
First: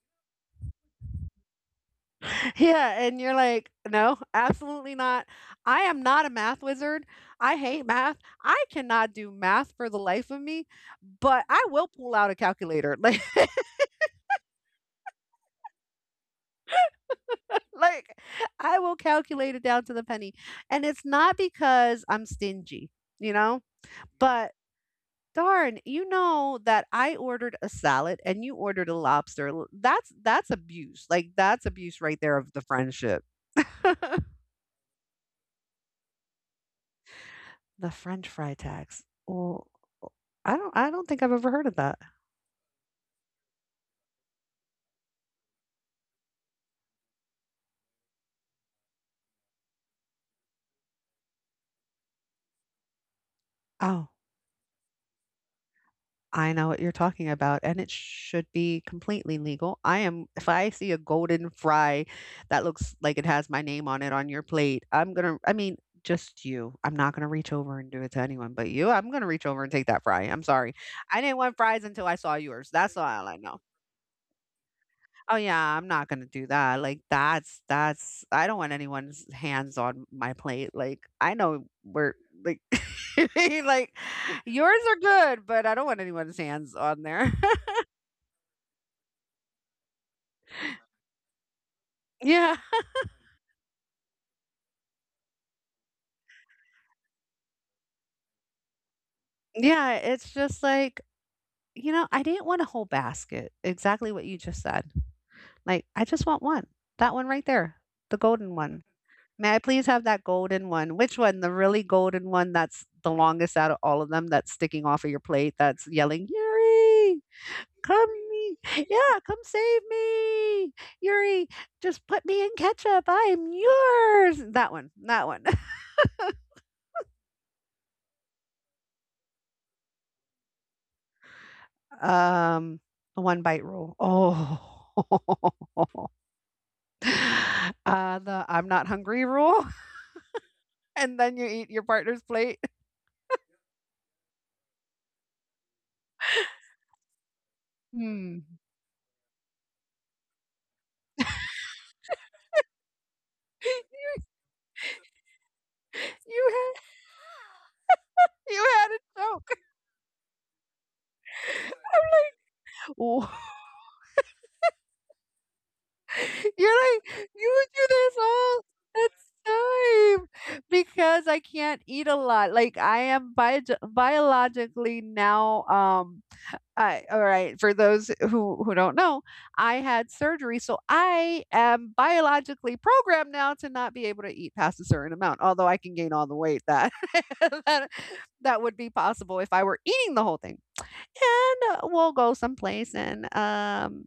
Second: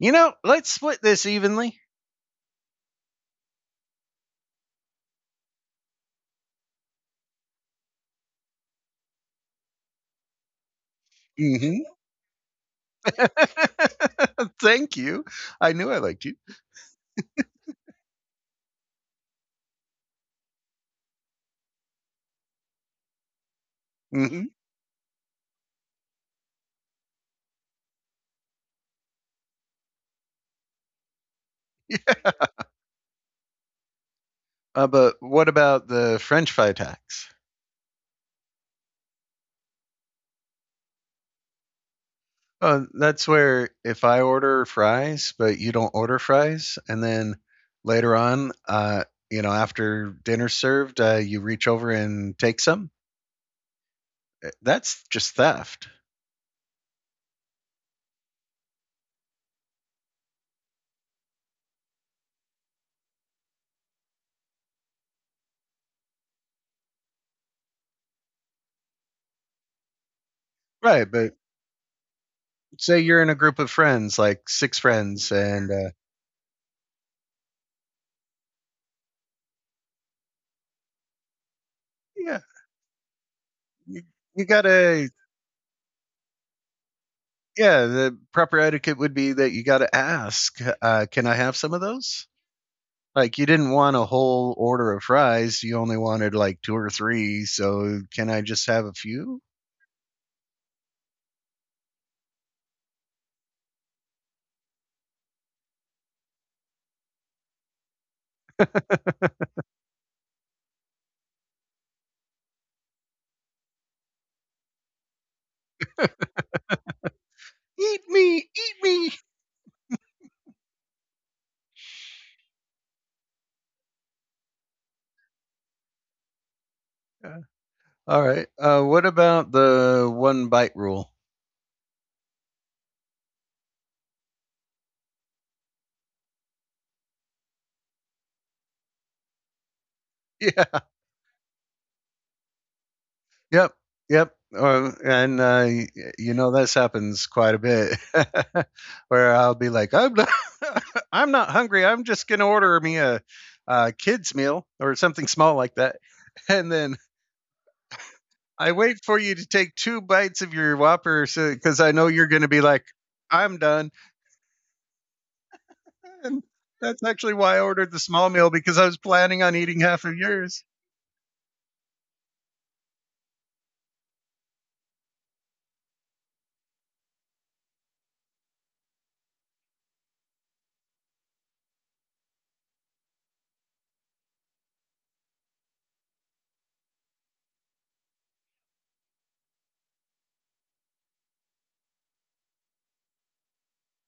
S1: "You know, let's split this evenly."
S2: Yeah, and you're like, "No, absolutely not. I am not a math wizard. I hate math. I cannot do math for the life of me, but I
S1: Mm-hmm.
S2: will pull out a calculator." Like
S1: Thank you. I knew I liked you.
S2: Like, I will calculate it down to the penny. And it's not because I'm stingy, you know?
S1: Hmm.
S2: But darn, you know that I ordered a salad and you ordered a lobster. That's abuse. Like that's abuse right there of the friendship. The
S1: But what about the French fry tax?
S2: French fry tax. Well, I don't think I've ever heard of that.
S1: That's where if I order fries, but you don't order fries, and then later on, after dinner's served, you reach over and take some.
S2: Oh,
S1: That's just theft,
S2: I know what you're talking about, and it should be completely legal. I am if I see a golden fry that looks like it has my name on it on your plate, I'm gonna I mean, just you. I'm not gonna reach over and do it to anyone but you. I'm gonna reach over and take that fry. I'm sorry.
S1: right?
S2: I
S1: But
S2: didn't want fries until I saw yours. That's
S1: say
S2: all
S1: you're in a
S2: I
S1: group
S2: know.
S1: of friends, like six friends,
S2: Oh
S1: and
S2: yeah, I'm not gonna do that. Like that's I don't want anyone's hands on my plate. Like I know we're
S1: yeah,
S2: like like
S1: you, you
S2: yours are
S1: gotta
S2: good, but I don't want anyone's hands on there.
S1: yeah, the proper etiquette would be that you got to ask, "Can I have some of those?"
S2: Yeah.
S1: Like you didn't want a whole order of fries; you only wanted like two or three. So, can I just have a few?
S2: Yeah, it's just like, I didn't want a whole basket. Exactly what you just said. Like, I just want one. That one right there. The golden one. May I please have that golden one? Which one? The really golden one that's the longest out of all of them that's sticking off of your plate that's yelling, "Yuri,
S1: Eat
S2: come
S1: me,
S2: me.
S1: eat me.
S2: Yeah, come save me. Yuri, just put me in ketchup. I'm yours." That one. That one.
S1: Uh, All right. What about the one bite rule?
S2: Um, the one bite rule. Oh. The "I'm not hungry" rule,
S1: Yeah.
S2: and then you eat your partner's plate.
S1: Yep, yep, and, y this happens quite a bit,
S2: Hmm.
S1: where I'll be like, "I'm not I'm not hungry, I'm just gonna order me a kid's meal or something small like that,"
S2: You
S1: and
S2: had
S1: then
S2: you
S1: I
S2: had
S1: wait
S2: a
S1: for you to
S2: joke.
S1: take 2 bites of your Whopper because I know you're gonna be like,
S2: W
S1: "I'm done," and
S2: You're
S1: that's
S2: like,
S1: actually
S2: "You
S1: why I
S2: would do
S1: ordered the
S2: this
S1: small meal
S2: all
S1: because I was
S2: the
S1: planning on eating half of
S2: time
S1: yours.
S2: because I can't eat a lot." Like, I am biog biologically now. I all right, for those who don't know, I had surgery, so I am biologically programmed now to not be able to eat past a certain amount, although I can gain all the weight that that, that would be possible if I were eating the whole thing. And we'll go someplace and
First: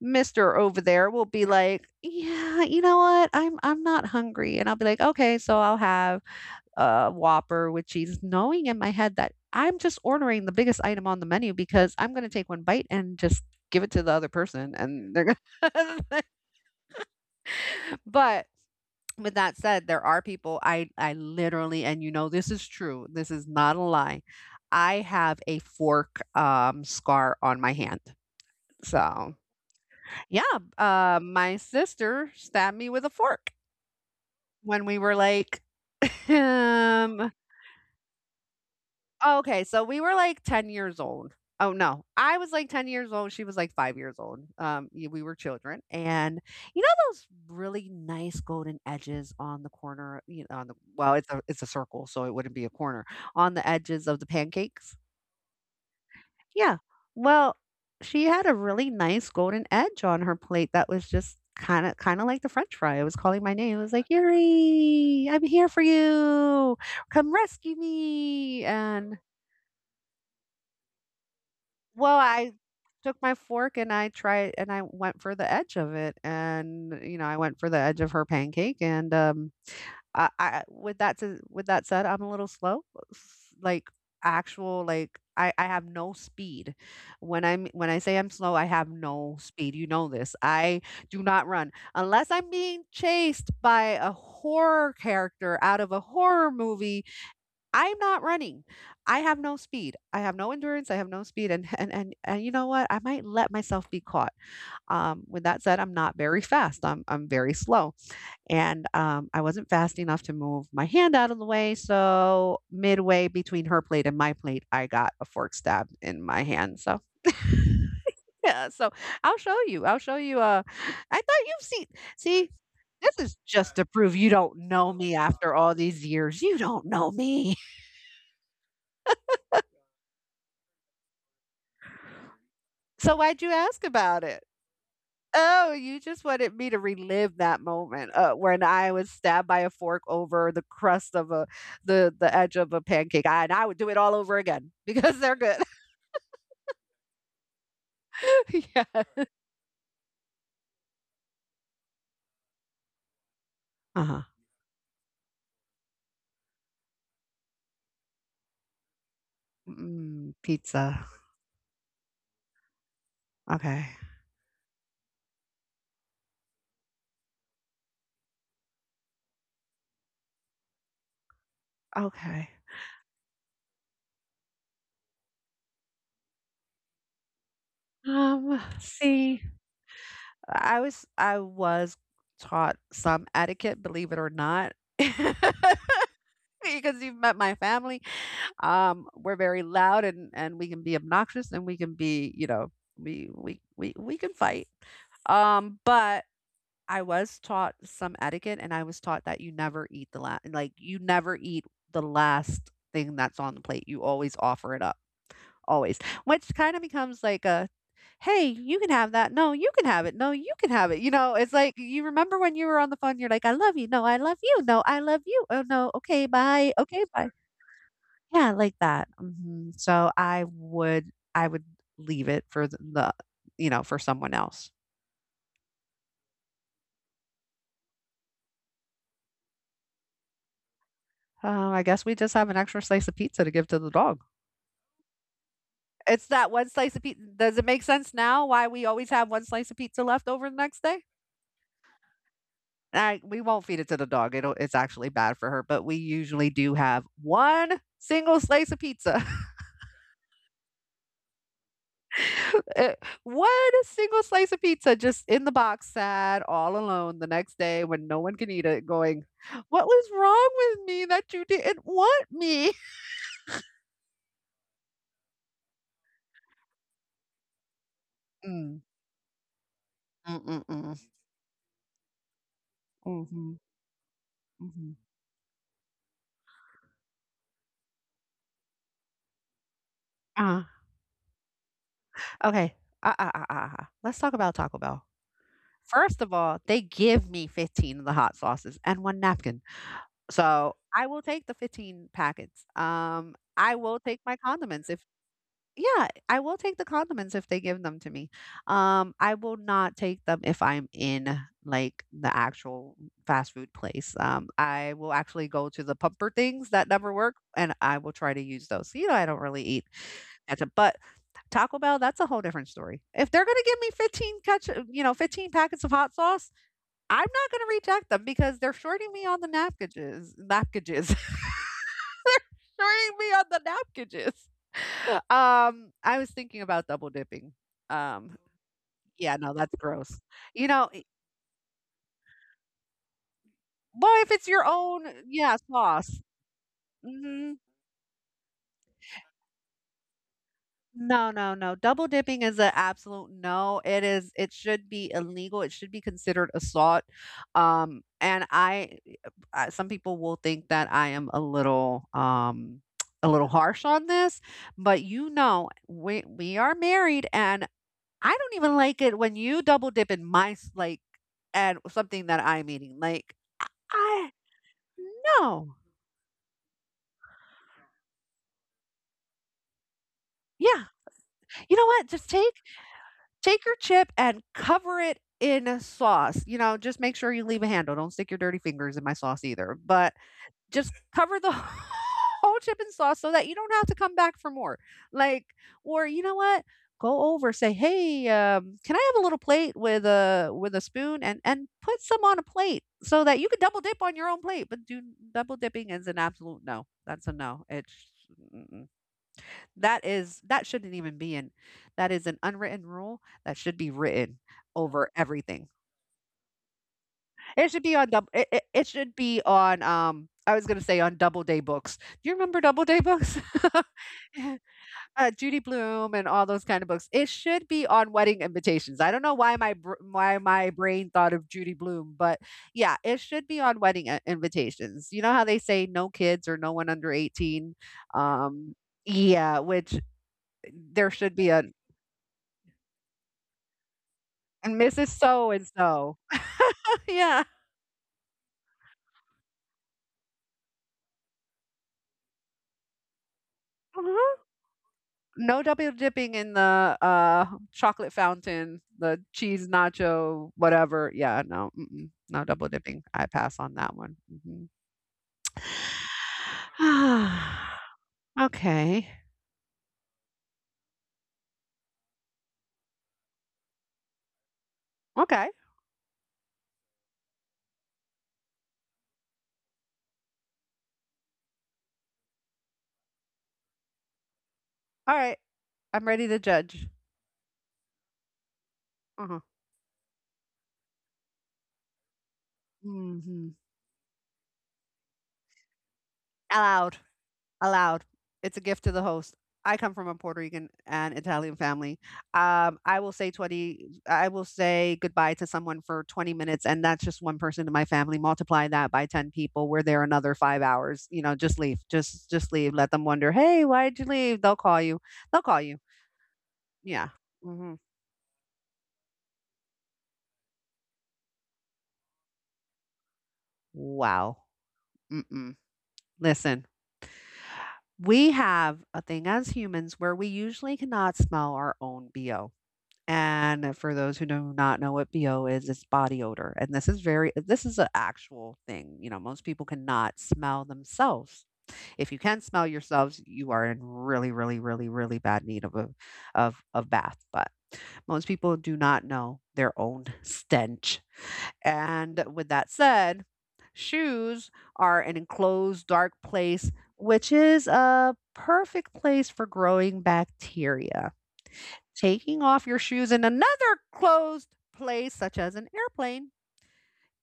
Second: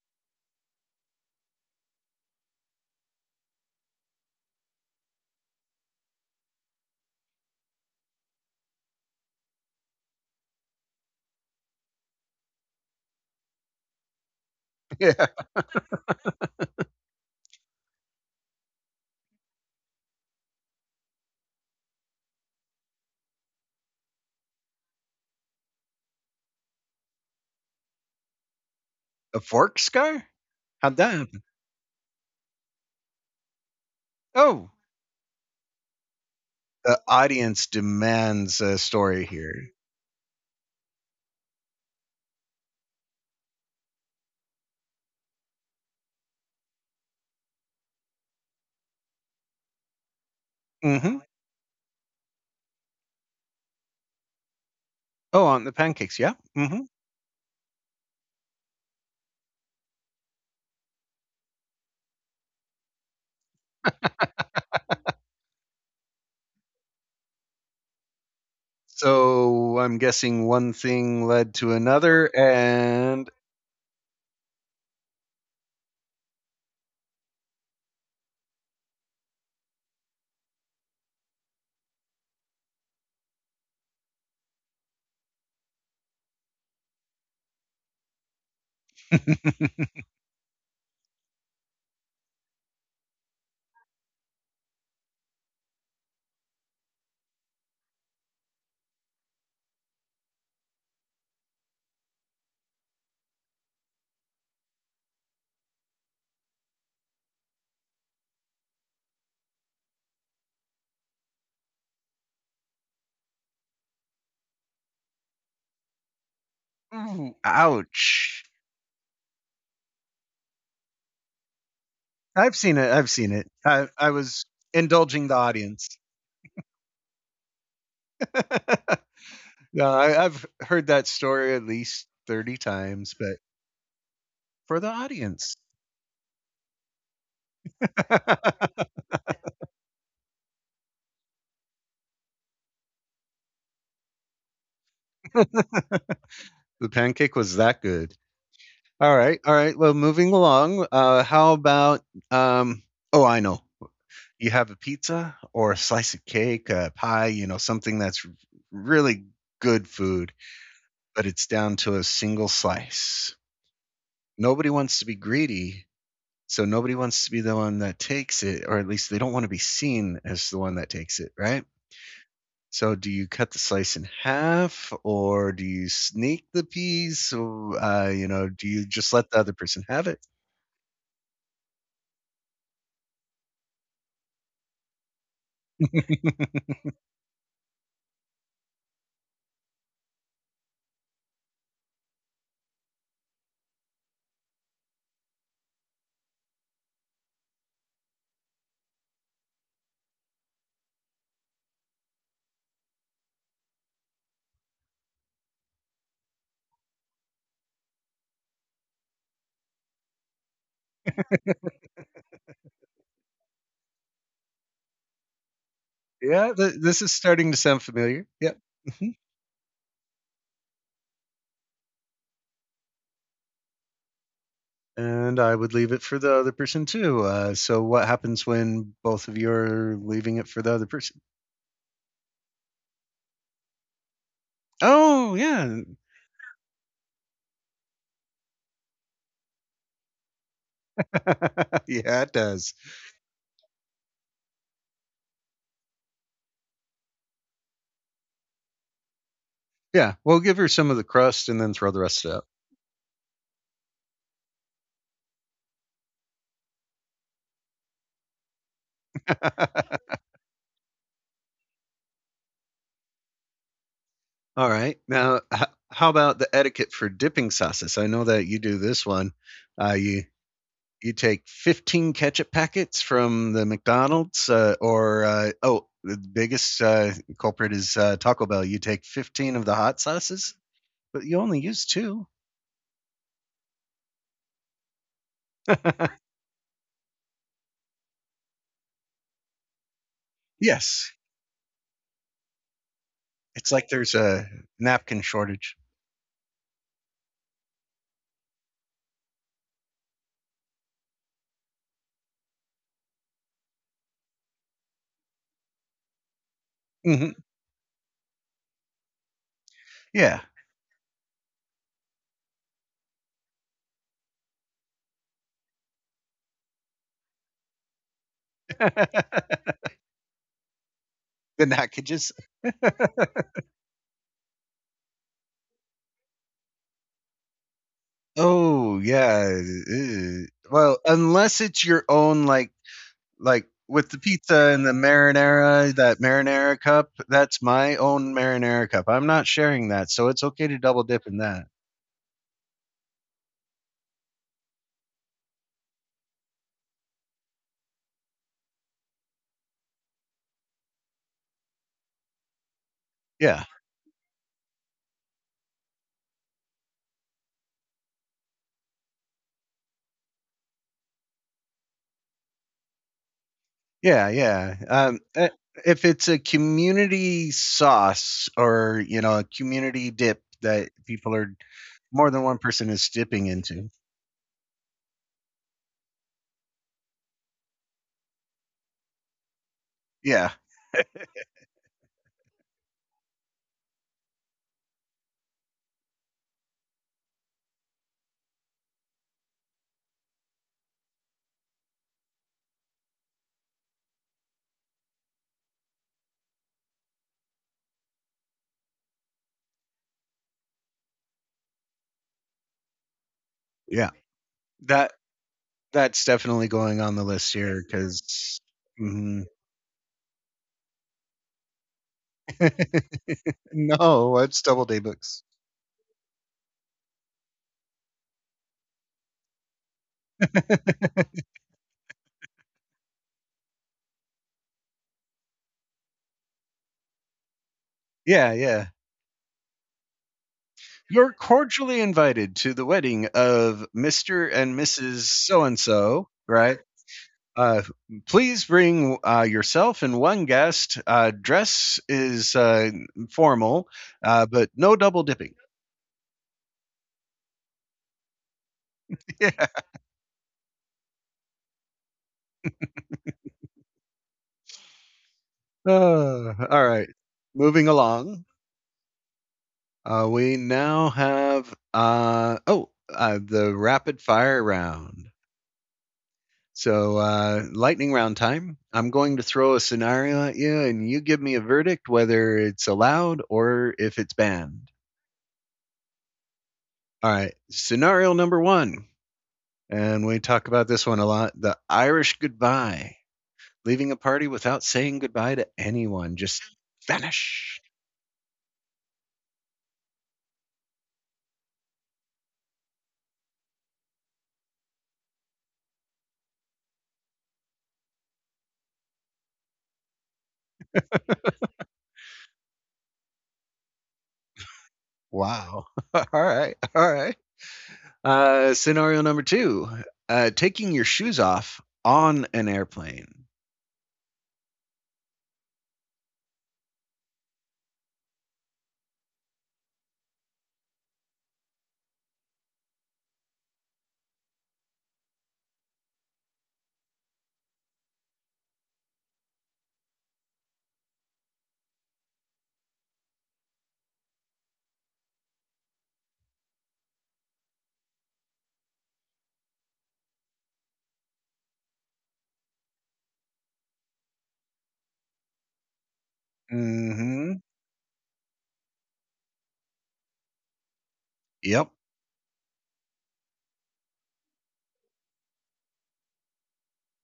S2: Mr. over there will be like, "Yeah, you know what? I'm not hungry." And I'll be like, "Okay, so I'll have Whopper with cheese," knowing in my head that I'm just ordering the biggest item on the menu because I'm going to take one bite and just give it to the other person and they're
S1: Yeah.
S2: going to. But with that said, there are people I literally, and you know, this is true, this is not a lie. I have a fork scar on my hand. So,
S1: A fork scar?
S2: yeah,
S1: How'd that happen?
S2: my sister stabbed me with a fork
S1: Oh.
S2: when we were like,
S1: The
S2: um,
S1: audience demands a story
S2: Oh, okay,
S1: here.
S2: so we were, like, 10 years old. Oh, no, I was, like, 10 years old, she was, like, 5 years old, y we were children, and you know those really nice golden edges on the corner, you know, on the well,
S1: Mhm.
S2: it's a circle, so it wouldn't be a corner, on the edges of the pancakes?
S1: Oh, on the pancakes, yeah.
S2: Yeah,
S1: Mhm.
S2: well, she had a really nice golden edge on her plate that was just kinda like the french fry, it was calling my name, it was like, "Yuri, I'm here for you, come rescue me," and
S1: So I'm guessing one thing led to
S2: well,
S1: another,
S2: I took
S1: and
S2: my fork and I tried and I went for the edge of it and you know, I went for the edge of her pancake and I with with that said, I'm a little slow. Like actual. I have no speed. When I say I'm slow, I have no speed. You know this. I do not run unless I'm being chased by a horror character out of a horror movie. I'm not running. I have no speed. I have no endurance. I have no speed. And and you know what? I might let myself be caught. With that said, I'm not very fast. I'm very slow. And I wasn't fast enough to move my hand out of the way. So midway between her plate and my plate, I got a fork stab in my hand. So
S1: ooh, ouch!
S2: yeah. So I'll show you. I'll show you. I thought you've seen. See,
S1: I've seen it. I've
S2: this
S1: seen
S2: is
S1: it.
S2: just to
S1: I
S2: prove you
S1: was
S2: don't know me
S1: indulging the
S2: after all
S1: audience.
S2: these years. You don't know me.
S1: no, I've heard that story at least 30 times,
S2: So
S1: but
S2: why'd you ask about it?
S1: for the audience,
S2: Oh, you just wanted me to relive that moment, when
S1: the
S2: I was stabbed by a fork over the crust of a the edge of a pancake, I would do it all over again because they're good.
S1: pancake was that good.
S2: Yeah.
S1: All right, all right. Well, moving along. How about? Um, oh, I know.
S2: Uh-huh.
S1: You have a pizza or a slice of cake, a pie. You know, something that's really good
S2: Mm,
S1: food,
S2: pizza.
S1: but it's down to a single slice.
S2: Okay.
S1: Nobody wants to be greedy, so nobody wants to be the one that takes it, or at least they don't want to be seen as the one that takes it, right?
S2: Okay.
S1: So, do you cut the slice in half, or do you sneak the piece? Or, you know, do you just let the
S2: See,
S1: other person have
S2: I was taught some etiquette, believe it or not.
S1: it?
S2: Because you've met my family. We're very loud and we can be obnoxious and we can be, you know, we can fight. But I was taught some etiquette and I was taught that you never eat the last, you never eat the last thing that's on the plate. You always offer it up. Always. Which kind of becomes like a hey, you can have that. No, you can have it. No, you can have it. You know, it's like you remember when you were on the phone, you're like, I love you. No, I love you. No, I love you. Oh no, okay,
S1: Yeah,
S2: bye. Okay,
S1: this is
S2: bye.
S1: starting to sound familiar.
S2: Yeah,
S1: Yep.
S2: like that.
S1: Mhm.
S2: Mhm. So I would leave it for the, you know, for someone else.
S1: And I would leave it for the other person too. So what happens when both of you are leaving it for the other person?
S2: "Oh, I guess we just have an extra slice of pizza to give to the dog."
S1: Oh, yeah.
S2: It's that one slice of pizza, does it make sense now why we always have one slice of pizza left over the next day?
S1: yeah, it does.
S2: I we won't feed it to the dog, it's actually bad for her, but we usually do have one single slice of pizza.
S1: Yeah, we'll give her some of the crust and then throw the rest out.
S2: Eh, one single slice of pizza just in the box, sad, all alone the next day when no one can eat it, going, "What was wrong with me that you didn't want me?"
S1: All right. Now, how about the etiquette for dipping sauces? I know that you do
S2: Mm.
S1: this one. Uh, you
S2: Mm-mm-mm.
S1: you take 15 ketchup packets from
S2: Mhm.
S1: the McDonald's,
S2: Mhm.
S1: the biggest culprit is Taco Bell. You take 15 of the hot sauces,
S2: Uh,
S1: but you only use two.
S2: okay. Uh, uh, uh, uh, Let's talk about Taco Bell. First of all, they give me 15 of the hot sauces and one napkin. So I
S1: yes,
S2: will take the 15 packets.
S1: it's
S2: I
S1: like
S2: will
S1: there's
S2: take my
S1: a
S2: condiments if
S1: napkin shortage.
S2: yeah, I will take the condiments if they give them to me. I will not take them if I'm in like the actual fast food place. I will actually go to the pumper things that never
S1: Hmm.
S2: work and I will try to use those. You know, I don't really eat
S1: Yeah,
S2: ketchup, but Taco Bell, that's a whole different story. If they're going to give me 15 ketchup, you know, 15 packets of hot sauce, I'm not going to reject them because they're shorting me on the
S1: the
S2: napkages.
S1: packages.
S2: They're shorting me on the napkages. I was thinking about double dipping. Um,
S1: Oh
S2: yeah,
S1: yeah.
S2: no, that's gross. You know,
S1: Well,
S2: I
S1: unless it's your own like with the
S2: Well, if it's your
S1: pizza and the
S2: own, yeah,
S1: marinara, that
S2: sauce.
S1: marinara cup,
S2: Mhm.
S1: that's my own marinara cup. I'm not sharing that, so it's okay to double dip
S2: No,
S1: in
S2: no,
S1: that.
S2: no. Double dipping is an absolute no. It should be illegal. It should be considered assault. And I Some people will think that I am a little a little
S1: Yeah,
S2: harsh on this, but you know, we are married and I don't even like it when you double dip in my s- like and something that I'm eating. Like I
S1: yeah.
S2: no.
S1: If it's a community sauce or you know a community dip
S2: Yeah.
S1: that people are
S2: You know what? Just
S1: more than one
S2: take
S1: person is dipping
S2: Take your
S1: into,
S2: chip and cover it in a sauce. You know, just make sure you leave a handle. Don't stick your dirty fingers in my sauce either. But
S1: yeah,
S2: just cover the whole chip and sauce so that you don't have to come back for more. Like, or you know what? Go over, say, "Hey, can I have a little plate with a spoon?" And put some on a plate so that you can double dip on your own plate. But do Double dipping is an absolute no. That's a no. It's mm-mm. That shouldn't even be in. That is an unwritten rule that should be
S1: yeah,
S2: written over
S1: that
S2: everything.
S1: that's definitely going on the list
S2: It
S1: here
S2: should be on double. it
S1: because
S2: it it should be
S1: no,
S2: on, I was gonna say on Doubleday books. Do you remember Doubleday books?
S1: it's double day books.
S2: Judy Blume and all those kind of books. It should be on Wedding Invitations. I don't know why my br why my brain thought of Judy Blume, but yeah, it should be on Wedding I Invitations. You know how they say no kids or no one under 18?
S1: Yeah,
S2: Um,
S1: yeah.
S2: yeah, which eh, there
S1: You're
S2: should be a
S1: cordially invited to the wedding of Mr. and
S2: Mrs.
S1: Mrs.
S2: So
S1: So
S2: and
S1: and
S2: So.
S1: so, right?
S2: Yeah.
S1: Uh, Please bring yourself and one guest. Dress is formal, but no double dipping.
S2: No double dipping in the, chocolate fountain, the cheese
S1: yeah.
S2: nacho, whatever. Yeah, no, mm-mm, no double dipping. I pass on that one. Mhm.
S1: All right. Moving along,
S2: Okay.
S1: we now have the rapid fire round.
S2: Okay.
S1: So, lightning round time. I'm going to throw a scenario at you, and you give me a verdict whether it's allowed or if it's banned.
S2: Alright. I'm ready to judge.
S1: All right. Scenario number one,
S2: Uh-huh.
S1: and we talk about this one a lot the Irish goodbye,
S2: Mhm.
S1: leaving a party without saying goodbye to anyone, just
S2: Aloud.
S1: vanish.
S2: Allowed. It's a gift to the host. I come from a Puerto Rican and Italian family. I will say goodbye to someone for 20 minutes, and that's just one person in my family. Multiply that by 10 people. We're there another 5 hours. You know, just leave. Just leave. Let them wonder, hey, why'd you leave? They'll call you. They'll call you.
S1: Wow. all right.
S2: Yeah.
S1: All right.
S2: Hmm.
S1: Scenario number two, taking your shoes off on an airplane.
S2: Wow. Mm-mm. Listen, we have a thing as humans where we usually cannot smell our own BO. And for those who do not know what BO is, it's body odor. And this is an actual thing. You know, most people cannot smell themselves. If you can smell yourselves, you are in really, really, really, really bad need of a of bath. But most people do not know their own stench. And with that said, shoes are an enclosed dark place,
S1: Mm
S2: which
S1: hmm.
S2: is a perfect place for growing bacteria.
S1: Yep.
S2: Taking off your shoes in another closed place, such as an airplane,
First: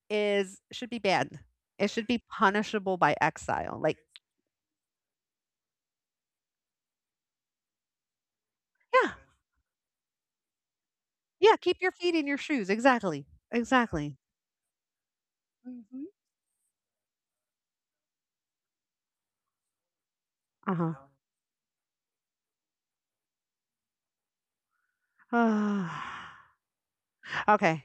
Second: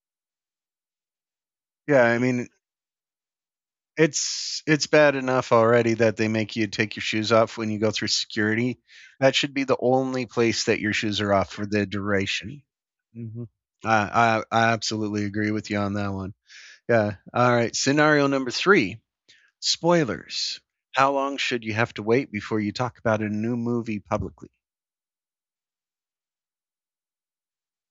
S2: is should be banned. It
S1: Yeah,
S2: should
S1: I
S2: be
S1: mean,
S2: punishable by exile. Like,
S1: it's bad enough already that they make you take your shoes off when you go through security.
S2: yeah,
S1: That should be the only place that your shoes are off
S2: yeah,
S1: for
S2: keep
S1: the
S2: your feet in your
S1: duration.
S2: shoes. Exactly,
S1: Hmm.
S2: exactly.
S1: I absolutely agree with you on
S2: Mhm.
S1: that one. Yeah. All right. Scenario number three: spoilers.
S2: Uh
S1: How long should you have to wait before you talk about a new movie publicly?
S2: huh. Okay.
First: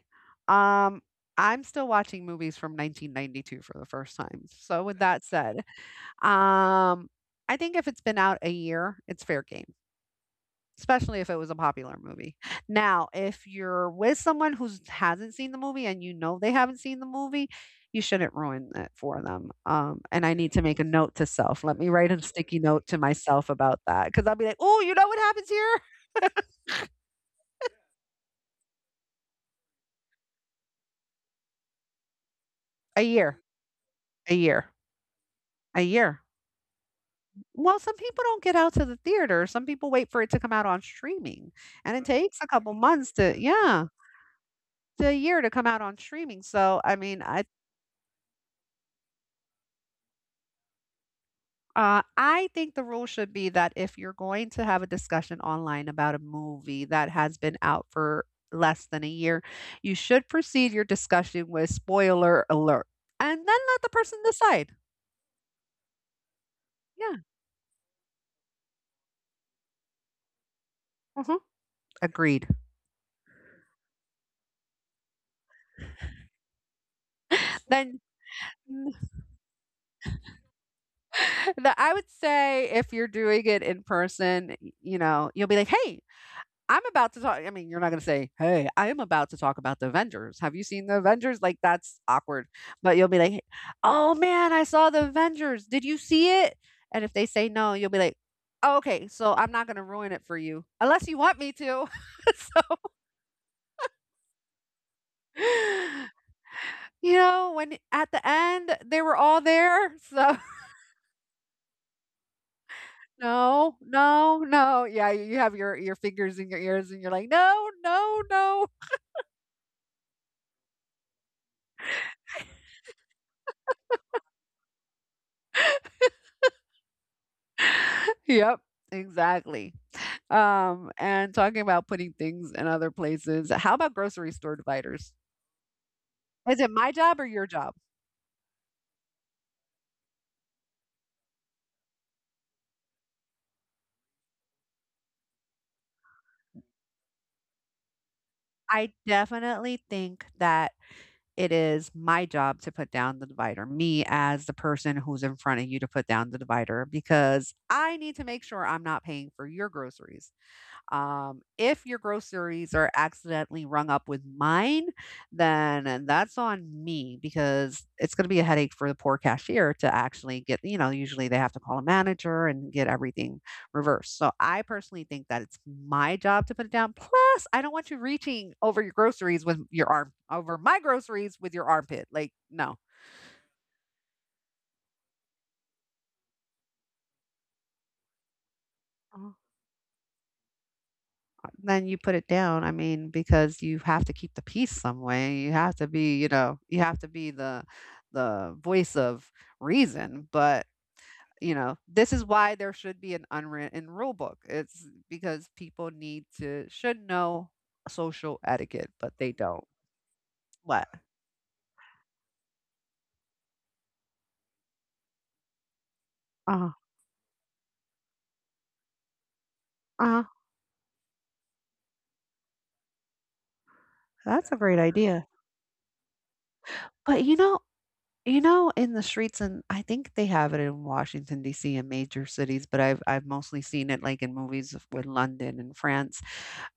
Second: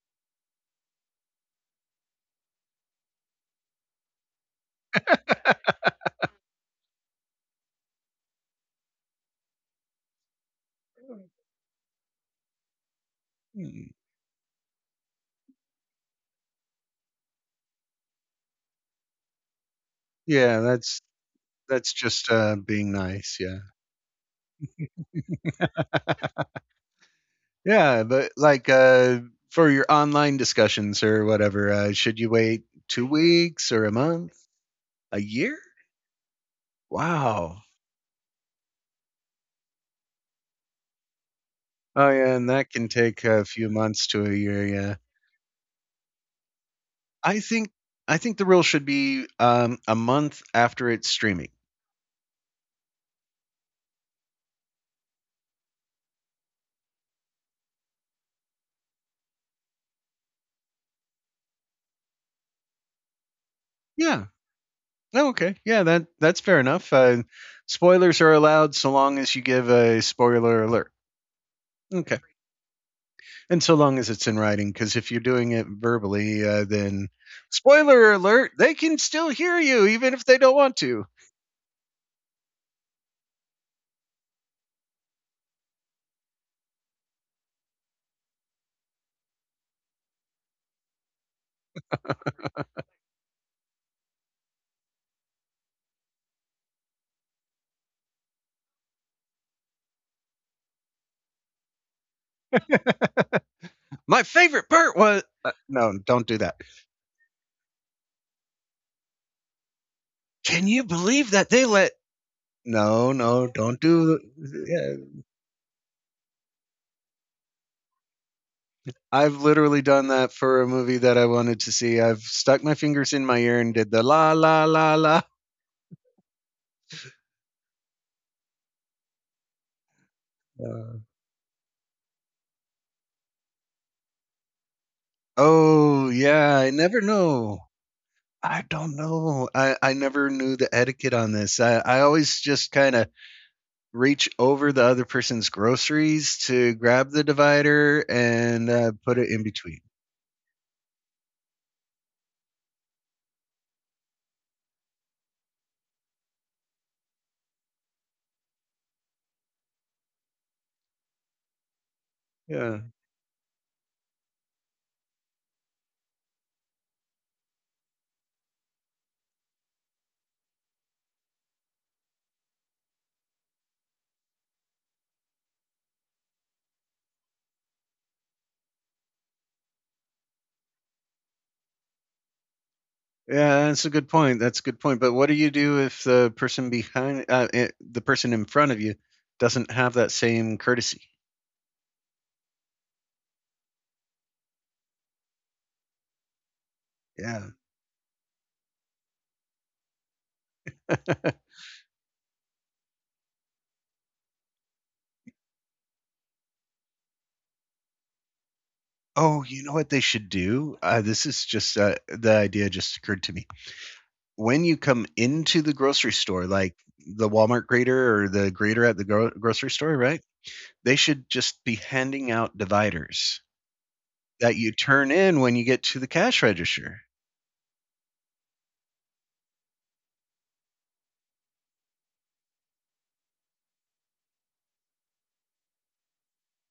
S2: Um, I'm still watching movies from 1992 for the first time. So with that said, um, I think if it's been out a year, it's fair game. Especially if it was a popular movie. Now, if you're
S1: Hmm,
S2: with someone who hasn't seen the movie and you know they haven't seen the movie, you shouldn't ruin it for them, and I need to
S1: yeah,
S2: make a note to self. Let me
S1: that's
S2: write a
S1: just
S2: sticky note to
S1: being nice.
S2: myself
S1: Yeah.
S2: about that because 'cause I'll be like, "Oh, you know what happens here?"
S1: Yeah, but like for your online discussions or whatever, should you wait
S2: A
S1: two
S2: year,
S1: weeks or a
S2: a
S1: month,
S2: year,
S1: a year?
S2: a year.
S1: Wow.
S2: Well, some people don't get out to the theater. Some people wait for it to come out on streaming, and it Right.
S1: Oh
S2: takes
S1: yeah,
S2: a
S1: and
S2: couple
S1: that can
S2: months
S1: take
S2: to
S1: a few
S2: yeah,
S1: months to a year. Yeah,
S2: to a year to come out on streaming, so, I mean, I.
S1: I think I think the rule should be a month after it's streaming.
S2: I think the rule should be that if you're going to have a discussion online about a movie that has been out for less than a year, you should proceed your discussion with spoiler alert and then let the person
S1: Yeah.
S2: decide.
S1: No, okay. Yeah, that that's fair enough.
S2: Yeah,
S1: Spoilers are allowed so long as you give a spoiler alert.
S2: mhm,
S1: Okay.
S2: agreed.
S1: And so long as it's in writing, because if you're doing it verbally, then
S2: Then
S1: spoiler alert, they can still hear you even if they don't want to.
S2: the, I would say if you're doing it in person, you know, you'll be like, hey, I'm about to talk. I mean, you're not going to say, Hey, I am about to talk about the Avengers. Have you seen the Avengers? Like, that's awkward. But you'll be like, Oh man, I saw the Avengers. Did you see it? And if they say no, you'll be like, oh, okay, so I'm not going to ruin it for you unless you want me to. So,
S1: My favorite part was no, don't do that.
S2: you know, when at the end they were all there. So,
S1: Can you believe that they let? No, no,
S2: no,
S1: don't do.
S2: no, no.
S1: Yeah.
S2: Yeah, you have your fingers in your ears and you're like, No, no, no.
S1: I've literally done that for a movie that I wanted to see. I've stuck my fingers in my ear and did the la la la la.
S2: Yep, exactly.
S1: Uh,
S2: And talking about putting things in other places, how about grocery store dividers?
S1: oh
S2: Is
S1: yeah,
S2: it
S1: I
S2: my
S1: never
S2: job or your
S1: know.
S2: job?
S1: I don't know. I never knew the etiquette on this. I always just kind of reach over the other person's groceries to grab the divider and
S2: I
S1: put it in
S2: definitely
S1: between.
S2: think that it is my job to put down the divider, me as the person who's in front of you to put down the divider, because I need to make sure I'm not paying for your groceries. If your groceries
S1: Yeah,
S2: are accidentally rung up with mine, then that's on me because it's going to be a headache for the poor cashier to actually get, you know, usually they have to call a manager and get everything reversed. So I personally think that it's my job to put it down. Plus, I don't want you reaching over your groceries with your arm over my groceries with your armpit. Like, no.
S1: yeah, that's a good point. That's a good point. But what do you do if the person behind, the person in front of you, doesn't have that same courtesy?
S2: Then you put it down, I mean, because you have to keep the peace some way. You have to be, you know, you have to be
S1: Yeah.
S2: the voice of reason, but, you know, this is why there should be an unwritten rule book. It's because people need to should know social etiquette, but they
S1: oh,
S2: don't.
S1: you know what they should do?
S2: What?
S1: This is just the idea just occurred to me. When you come into the grocery store,
S2: Uh-huh,
S1: like the Walmart grater or the grater at the grocery store,
S2: uh-huh.
S1: right? They should just be handing out dividers
S2: That's a
S1: that
S2: great
S1: you turn
S2: idea.
S1: in when you get to the cash register.
S2: But you know You know, in the streets and I think they have it in Washington, DC and major cities, but I've mostly seen it like in movies with London and France.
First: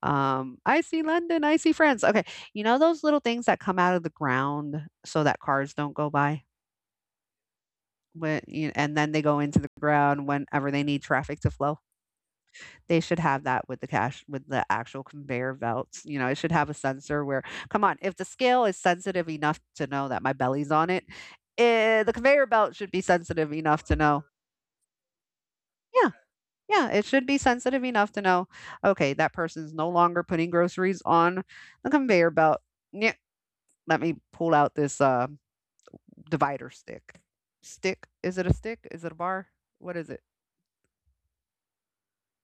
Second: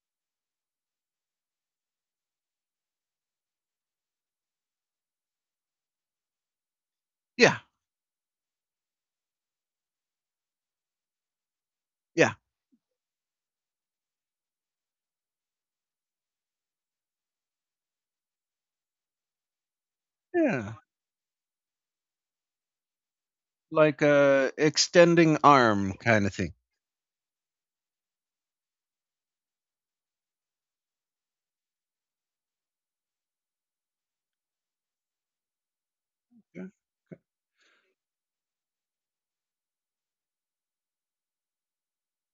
S2: I see London, I see France. Okay. You know those little things that come out of the ground so that cars don't go by
S1: Yeah,
S2: when you, and then they go into the ground whenever they need traffic to flow?
S1: yeah,
S2: They should have that with the cash with the actual conveyor belts, you know, it should have a sensor where come on, if the scale is sensitive enough to know that my belly's
S1: yeah.
S2: on it, eh, the conveyor belt should be sensitive enough to
S1: Like
S2: know
S1: a extending arm
S2: yeah,
S1: kind of thing.
S2: yeah, it should be sensitive enough to know, okay, that person's no longer putting groceries on the conveyor belt. Yeah, let me pull out this divider stick. Stick? Is it a stick? Is it a bar? What is it?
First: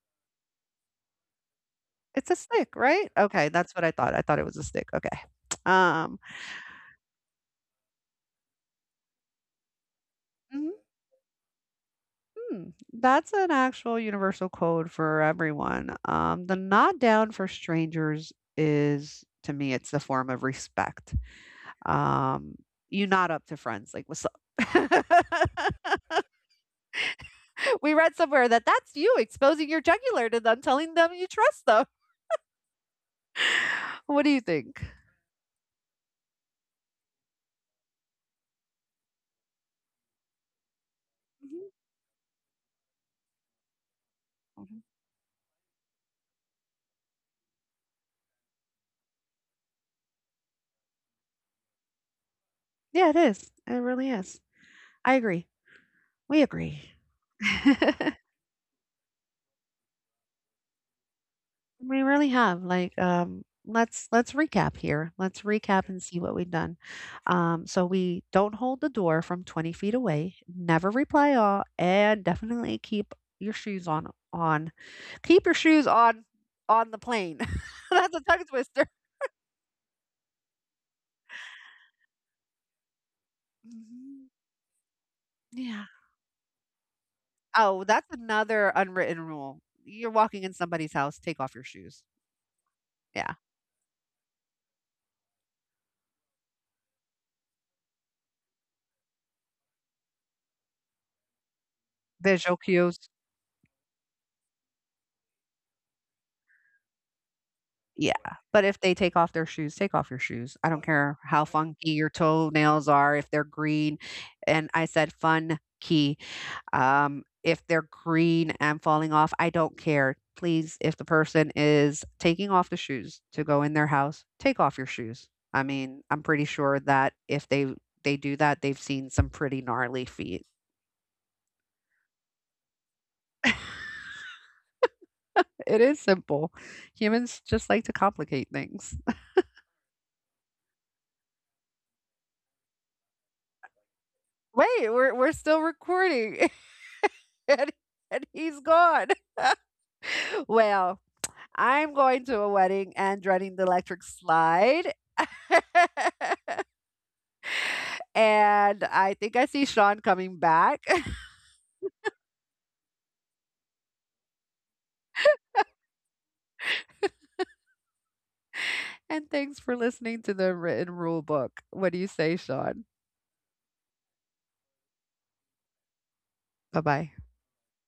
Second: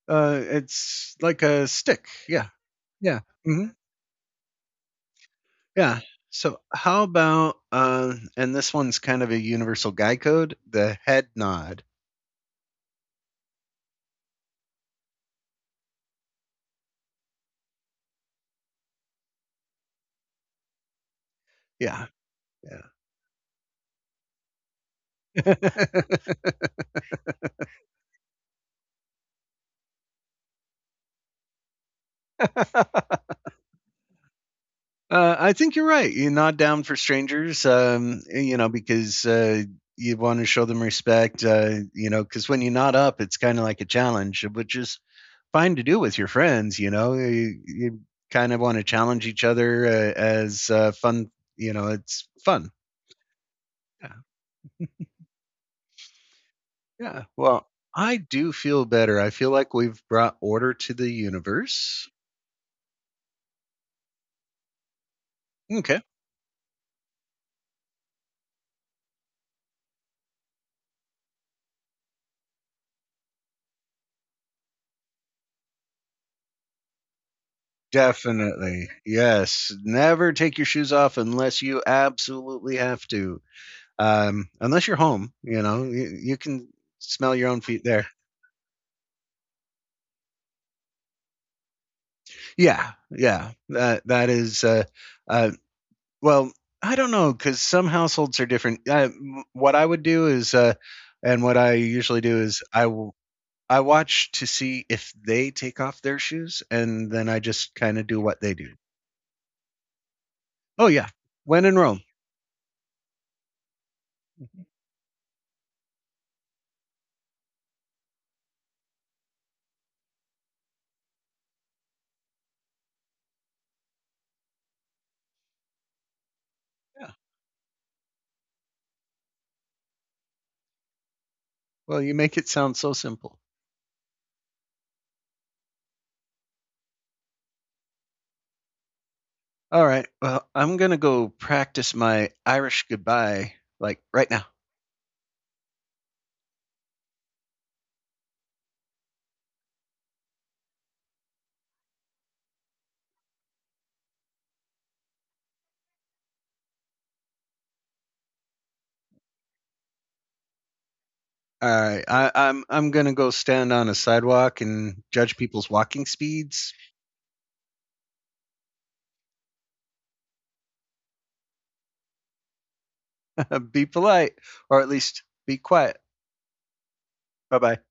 S1: It's like a stick.
S2: It's a
S1: Yeah,
S2: stick, right?
S1: yeah,
S2: Okay,
S1: hmm,
S2: that's what I thought. I thought it was a stick. Okay.
S1: yeah.
S2: Um,
S1: So how about and this one's kind of a universal guy code,
S2: mhm.
S1: the head nod.
S2: Hmm, that's an actual universal code for everyone. The nod down for strangers is, to me, it's the form of respect.
S1: Yeah,
S2: Um, you nod up to friends, like, what's up?
S1: yeah.
S2: We read somewhere that that's you exposing your jugular to them, telling them you trust them. What do you think?
S1: I think you're right. You're not down for strangers, you know, because you want to show them respect,
S2: Mhm,
S1: you know, because when you're not up, it's kind of like a challenge, which
S2: mhm.
S1: is fine to do with your friends, you know. You kind of want to challenge each other as fun, you know, it's fun.
S2: Yeah, it is. It
S1: Yeah.
S2: really is. I agree. We agree.
S1: Yeah. Well, I do feel better. I feel like we've brought order to the
S2: We
S1: universe.
S2: really have, like, let's recap here. Let's recap
S1: Okay.
S2: and see what we've done. So we don't hold the door from 20 feet away, never reply all, and definitely on. Keep your shoes on the plane. That's a tongue
S1: Definitely.
S2: twister.
S1: Yes. Never take your shoes off unless you absolutely have to.
S2: Mhm.
S1: Unless you're home. You know,
S2: Yeah.
S1: you can smell your own feet
S2: Oh,
S1: there.
S2: that's another unwritten rule. You're walking in somebody's house, take off your shoes.
S1: Yeah,
S2: Yeah.
S1: yeah. That that is. Uh, well, I don't know because some households are different. What I would do is, and what I usually do
S2: Visual
S1: is, I
S2: cues.
S1: will. I watch to see if they take off their shoes, and then I just kind of
S2: Yeah,
S1: do what they
S2: but
S1: do.
S2: if they take off their shoes, take off your shoes. I don't
S1: Oh yeah,
S2: care how
S1: when in
S2: funky
S1: Rome.
S2: your toenails are, if they're green, and I said fun key. Um, if they're green and falling off, I don't care. Please, if the person is taking off the shoes to go in their house, take off your shoes. I mean, I'm pretty sure
S1: Yeah.
S2: that if they do that, they've seen some pretty gnarly feet.
S1: Well, you make it sound so simple.
S2: It is simple. Humans just like to complicate things.
S1: All right. Well, I'm gonna go practice my Irish goodbye like right now.
S2: Wait, we're still recording. and, and he's gone. Well, I'm going to a wedding and running the electric slide. And I think I see Sean coming back.
S1: All right, I'm gonna go stand on a sidewalk and judge people's walking speeds.
S2: And thanks for listening to the written rule book. What do you say, Sean?
S1: be polite, or at least be quiet.
S2: Bye bye.
S1: Bye bye.